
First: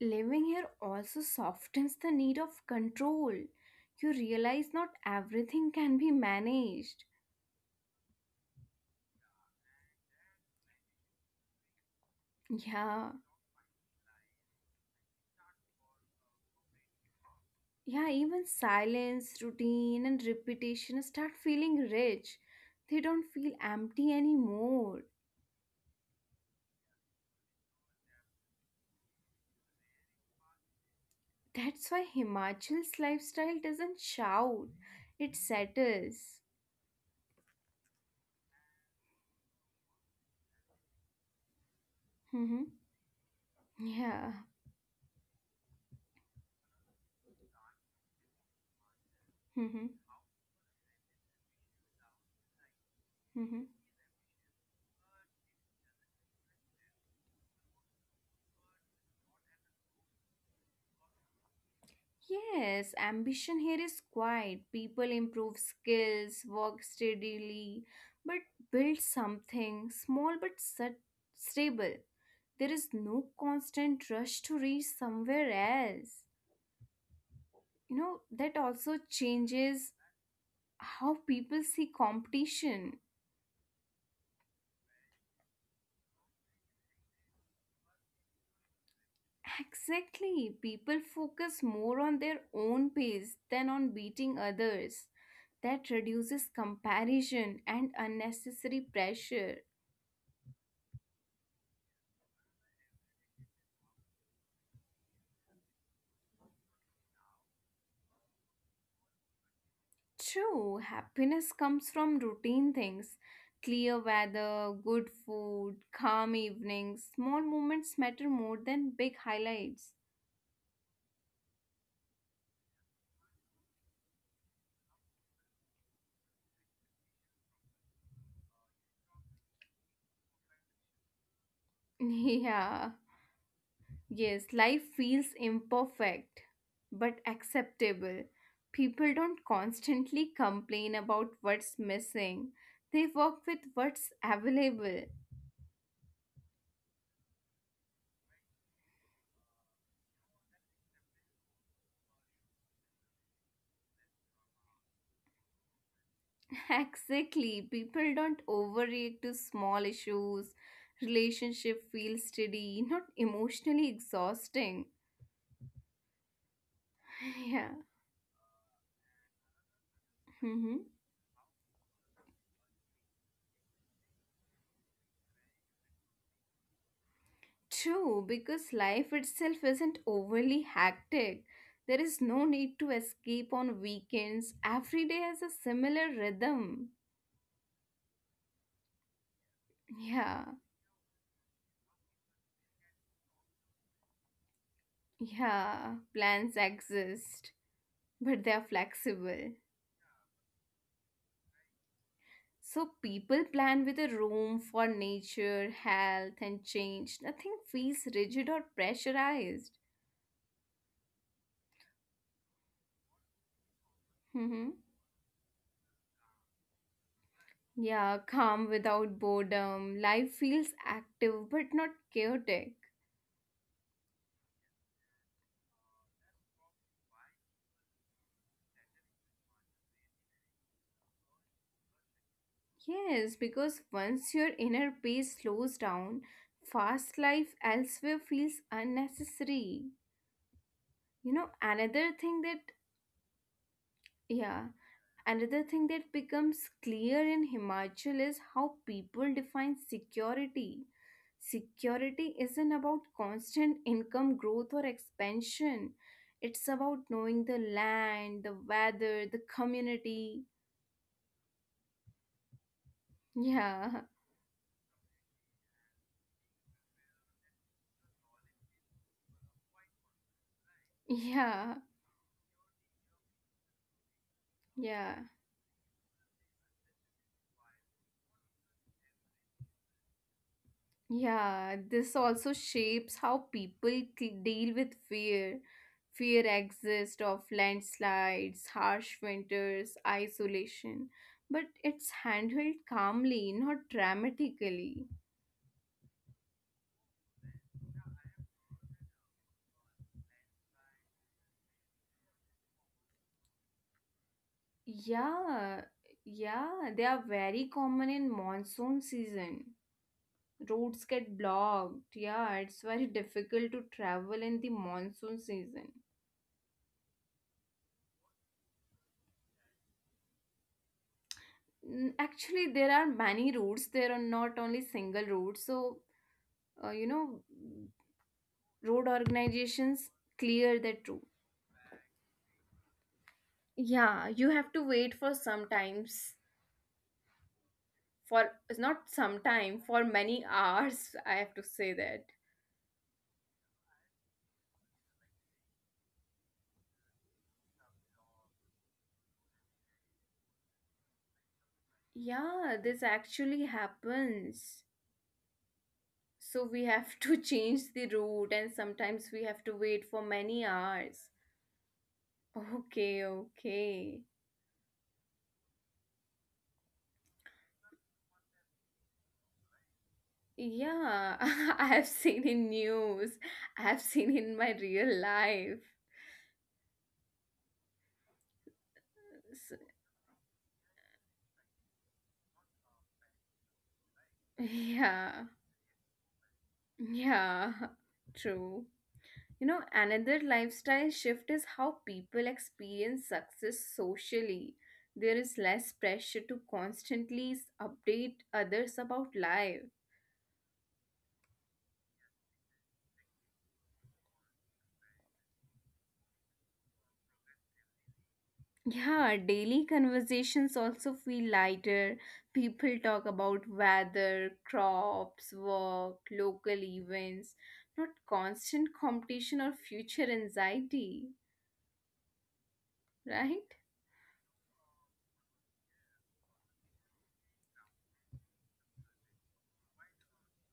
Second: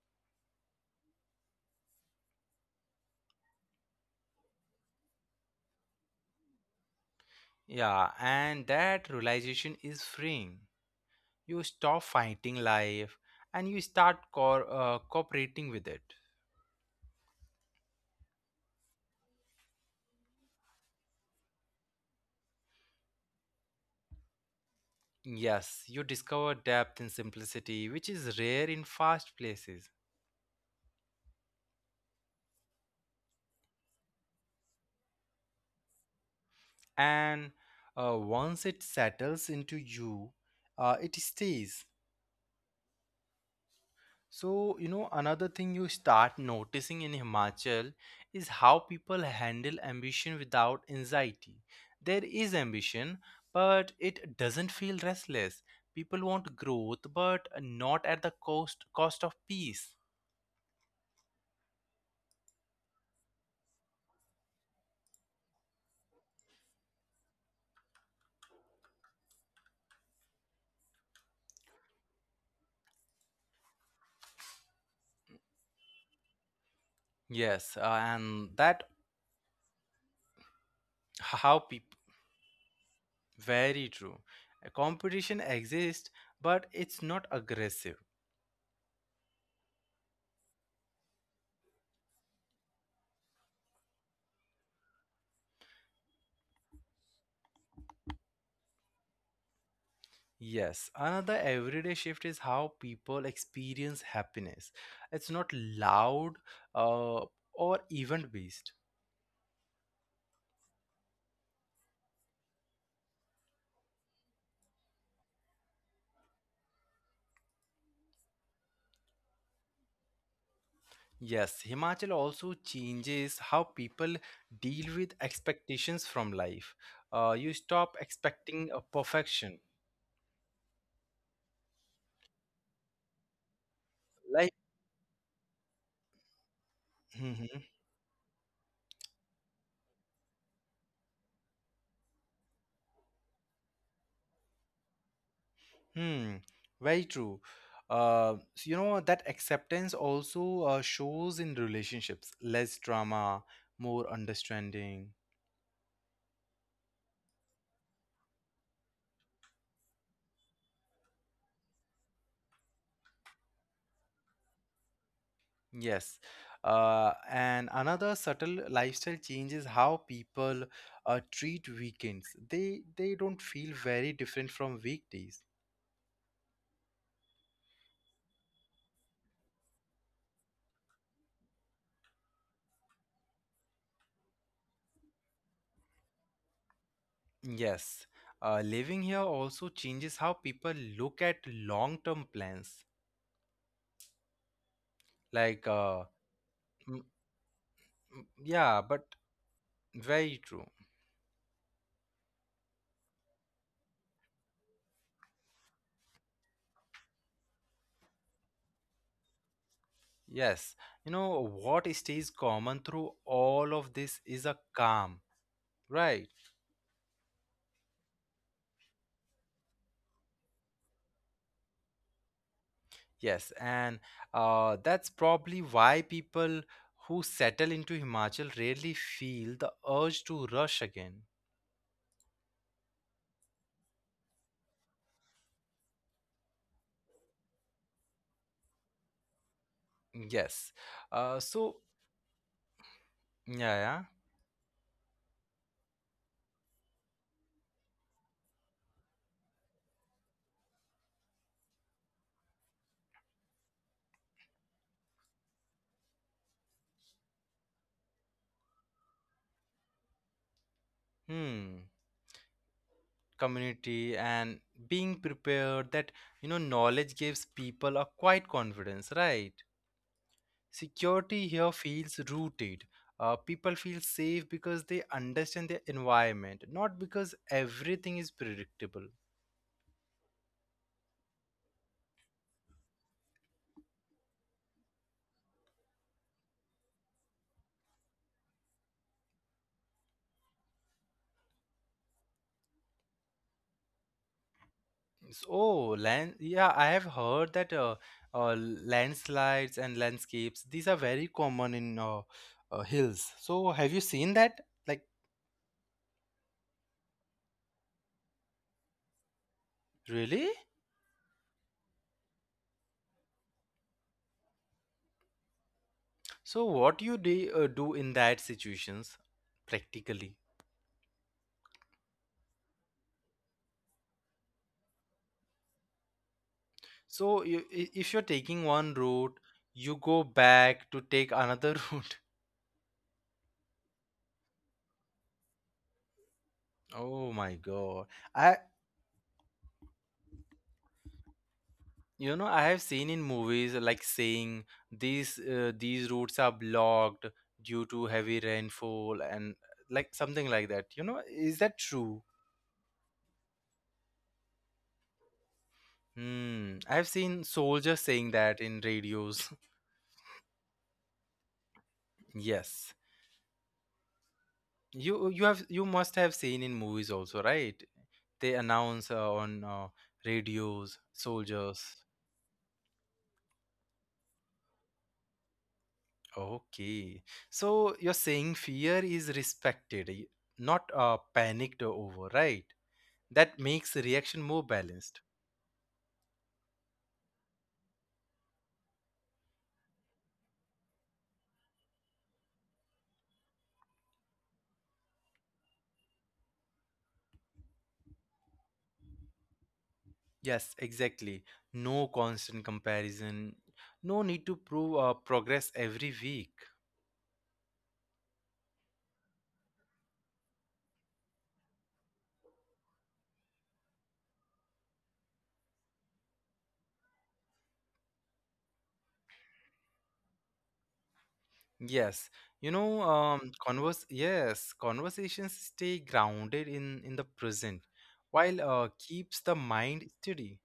S2: Living here also softens the need of control. You realize not everything can be managed.
S1: Yeah, and that realization is freeing. You stop fighting
S2: Yeah,
S1: life and you start cooperating with it.
S2: yeah, even silence, routine, and repetition start feeling rich. They don't feel empty anymore.
S1: Yes, you discover depth in simplicity, which is rare in fast places.
S2: That's why Himachal's lifestyle doesn't shout, it settles.
S1: And once it settles into you, it stays.
S2: Hmm. Yeah.
S1: So, you know, another thing you start noticing in Himachal is how people handle
S2: Hmm.
S1: ambition without anxiety. There is ambition,
S2: Hmm.
S1: but it doesn't feel restless. People want growth, but not at the cost of peace.
S2: Yes, ambition here is quiet. People improve skills, work steadily, but build something small but stable. There is no constant rush to reach somewhere else.
S1: Yes,
S2: You know,
S1: and
S2: that
S1: that
S2: also changes how
S1: how
S2: people
S1: people
S2: see competition.
S1: very true. A competition exists, but it's not aggressive.
S2: Exactly. People focus more on their own pace than on beating others. That reduces comparison and unnecessary pressure.
S1: Yes, another everyday shift is how people experience happiness. It's not loud uh, or event based.
S2: True, happiness comes from routine things, clear weather, good food, calm evenings. Small moments matter more than big highlights.
S1: Yes, Himachal also changes how people deal with expectations from life. You stop expecting a perfection.
S2: Yeah.
S1: Life,
S2: Yes, life feels imperfect but
S1: Mhm.
S2: acceptable. People don't constantly complain about what's missing, they work with what's available.
S1: Hmm, very true. So you know that acceptance also shows in relationships. Less drama, more understanding.
S2: Exactly, people don't overreact to small issues. Relationship feels steady, not emotionally exhausting.
S1: Yes. And
S2: Yeah.
S1: another subtle lifestyle change is how people
S2: Mm-hmm.
S1: treat weekends. They don't feel very different from weekdays.
S2: True, because life itself isn't overly hectic. There is no need to escape on weekends. Every day has a similar rhythm.
S1: Yes. Living here also changes how
S2: Yeah,
S1: people look at long-term plans. Like uh,
S2: yeah, plans
S1: mm,
S2: exist, but they are
S1: yeah, but
S2: flexible.
S1: very true.
S2: So people plan with a room for nature, health, and change. Nothing feels rigid or pressurized.
S1: Yes. You know what stays common through all of this is a
S2: Hmm.
S1: calm, right?
S2: Yeah, calm without boredom. Life feels active but not chaotic.
S1: Yes, and that's probably why people who settle into Himachal rarely feel the urge to rush again.
S2: Yes, because once your inner peace slows down, fast life elsewhere feels unnecessary.
S1: Yes.
S2: You
S1: Uh,
S2: know,
S1: so,
S2: another thing that,
S1: yeah,
S2: yeah, another thing that becomes clear in Himachal is how people define security. Security isn't about constant income growth or expansion, it's about knowing the land, the weather, the community.
S1: yeah. Hmm.
S2: Yeah,
S1: Community and being prepared that, you know, knowledge gives people a quiet confidence, right? Security
S2: yeah,
S1: here feels rooted. People feel safe because they
S2: yeah.
S1: understand their environment, not because everything is predictable.
S2: Yeah, this also shapes how people deal with fear. Fear exists of landslides, harsh winters, isolation, but it's handled calmly, not dramatically.
S1: So, oh, land. Yeah, I have heard that landslides and landscapes, these are very common in hills. So, have you seen that? Like,
S2: Yeah, yeah, they are very common in monsoon season.
S1: really?
S2: Roads get blocked. Yeah, it's very difficult to travel in the monsoon season.
S1: So, what you do do in that situations practically?
S2: Actually, there are many routes. There are not only single routes. So uh, you know
S1: So, you, if you're taking one
S2: road
S1: route, you
S2: organizations
S1: go
S2: clear
S1: back
S2: that
S1: to
S2: route.
S1: take another route.
S2: Yeah, you have to wait for sometimes,
S1: Oh my God.
S2: for,
S1: I,
S2: it's not sometime, for many hours, I have to say that.
S1: you know, I have seen in movies like saying these routes are blocked due to heavy rainfall and like something like that. You know, is that true?
S2: Yeah, this actually happens. So we
S1: Hmm. I have
S2: have to
S1: seen
S2: change the
S1: soldiers saying
S2: route
S1: that
S2: and
S1: in
S2: sometimes we
S1: radios.
S2: have to wait for many hours.
S1: Yes.
S2: Okay, okay.
S1: You have you must have seen in movies also, right? They announce on radios
S2: Yeah, I
S1: soldiers.
S2: have seen in news. I have seen in my real life.
S1: Okay. So you're saying fear is
S2: So,
S1: respected, not panicked over, right? That makes the reaction more balanced.
S2: yeah. Yeah, true. Another lifestyle shift is how people experience success socially. There is less pressure to constantly update others about life.
S1: Yes, exactly. No constant comparison. No need to prove progress every week.
S2: Yeah, daily conversations also feel lighter. People talk about weather, crops, work, local events, not constant competition or future anxiety,
S1: Yes, you know,
S2: right?
S1: converse. Yes, conversations stay grounded in the present, while keeps the mind steady.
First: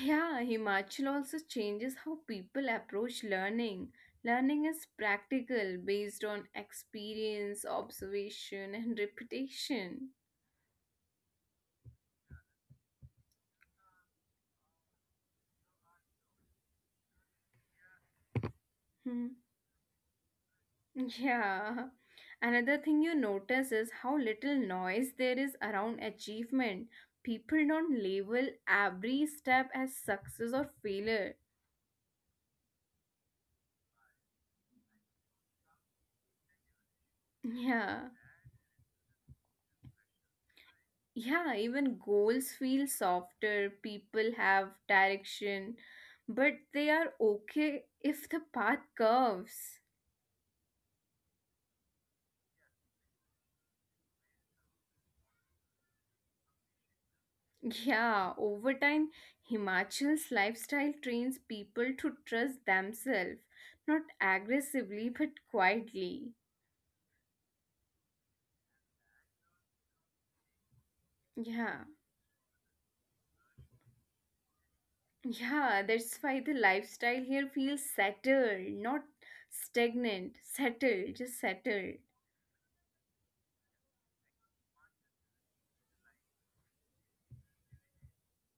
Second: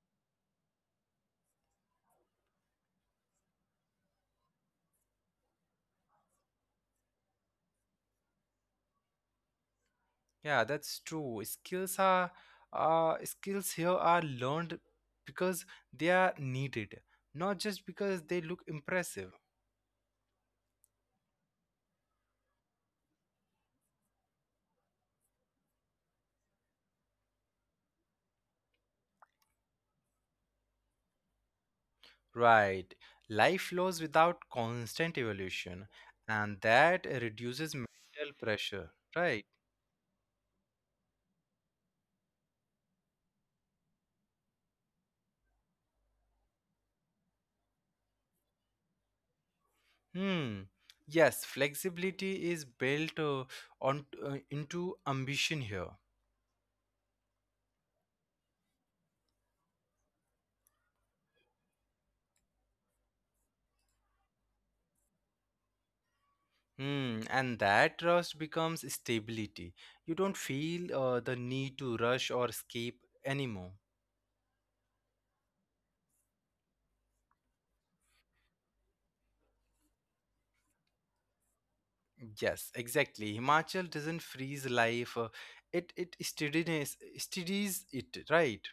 S2: Yeah, Himachal also changes how people approach learning. Learning is practical, based on experience, observation, and reputation.
S1: Yeah, that's true. Skills here are learned because they are needed, not just because they look
S2: Hmm.
S1: impressive.
S2: Yeah. Another thing you notice is how little noise there is around achievement. People don't label every step as success or failure.
S1: Right. Life flows without constant evolution, and that reduces
S2: Yeah.
S1: mental pressure. Right.
S2: Yeah, even goals feel softer. People have direction, but they are okay if the path curves.
S1: Hmm. Yes, flexibility is built on into ambition here.
S2: Yeah, over time, Himachal's lifestyle trains people to trust themselves, not aggressively but quietly.
S1: Hmm. And that trust becomes stability. You don't feel the
S2: Yeah,
S1: need to rush or escape anymore.
S2: yeah, that's why the lifestyle here feels settled, not stagnant settled, just settled.
S1: Yes, exactly. Himachal doesn't freeze life. It steadies it. Right.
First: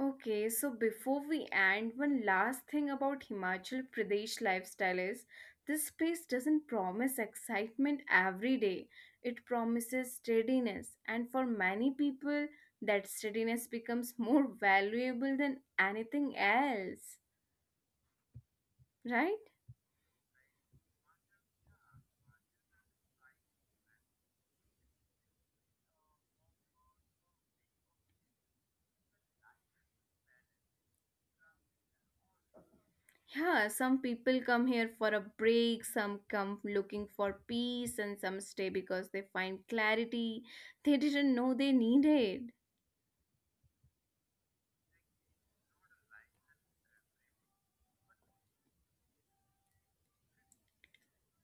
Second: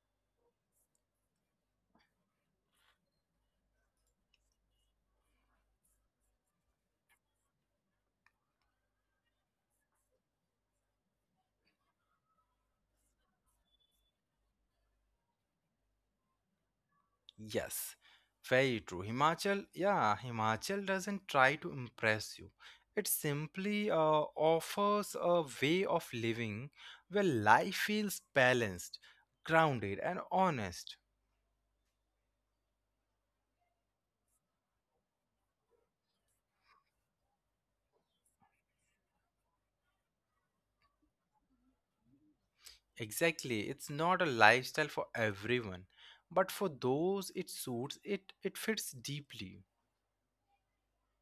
S2: Okay, so before we end, one last thing about Himachal Pradesh lifestyle is this place doesn't promise excitement every day. It promises steadiness, and for many people, that steadiness becomes more valuable than anything else,
S1: Yes, very true.
S2: right?
S1: Himachal doesn't try to impress you. It simply offers a way of living where life feels balanced, grounded, and honest.
S2: Yeah, some people come here for a break, some come looking for peace, and some stay because they find clarity they didn't know they needed.
S1: Exactly, it's not a lifestyle for everyone, but for those it suits, it fits deeply.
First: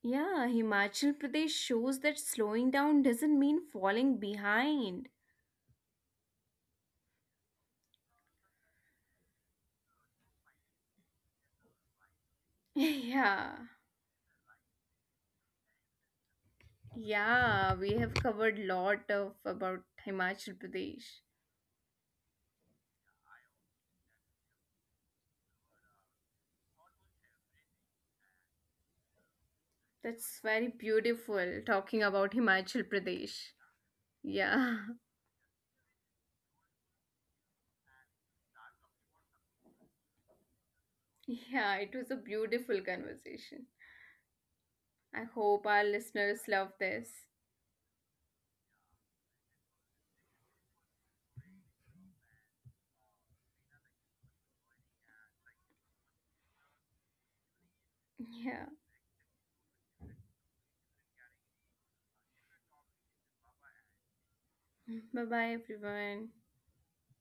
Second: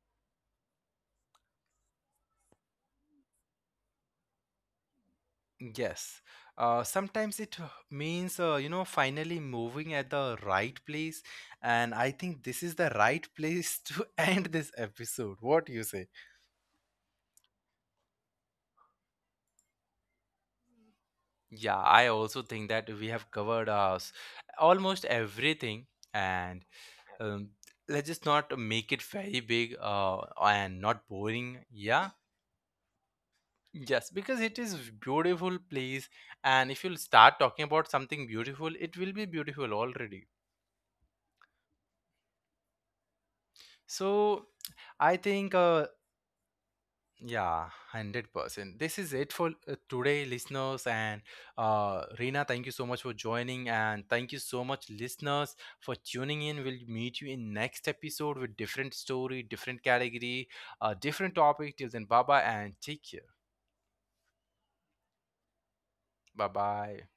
S2: Yeah, Himachal Pradesh shows that slowing down doesn't mean falling behind.
S1: Yes. Sometimes it means, you know, finally moving at the right place. And I think this is the right
S2: Yeah,
S1: place to end this episode. What you say?
S2: yeah, we have covered lot of about Himachal Pradesh.
S1: Yeah, I also think that we have covered us almost everything. And um, let's just not make it very big
S2: That's very
S1: and not
S2: beautiful
S1: boring.
S2: talking
S1: Yeah.
S2: about Himachal Pradesh.
S1: Yes, because it is
S2: Yeah,
S1: beautiful place. And if you'll start talking about something beautiful, it will be beautiful already.
S2: yeah, it was a beautiful conversation.
S1: So I
S2: I
S1: think
S2: hope our listeners love this.
S1: yeah, 100%. This is it for today, listeners. And Reena, thank you so much for joining. And thank you so much, listeners, for tuning in. We'll meet you in next episode with
S2: Yeah,
S1: different story, different category, different topic. Till then, bye bye and take care.
S2: bye bye everyone.
S1: Bye bye.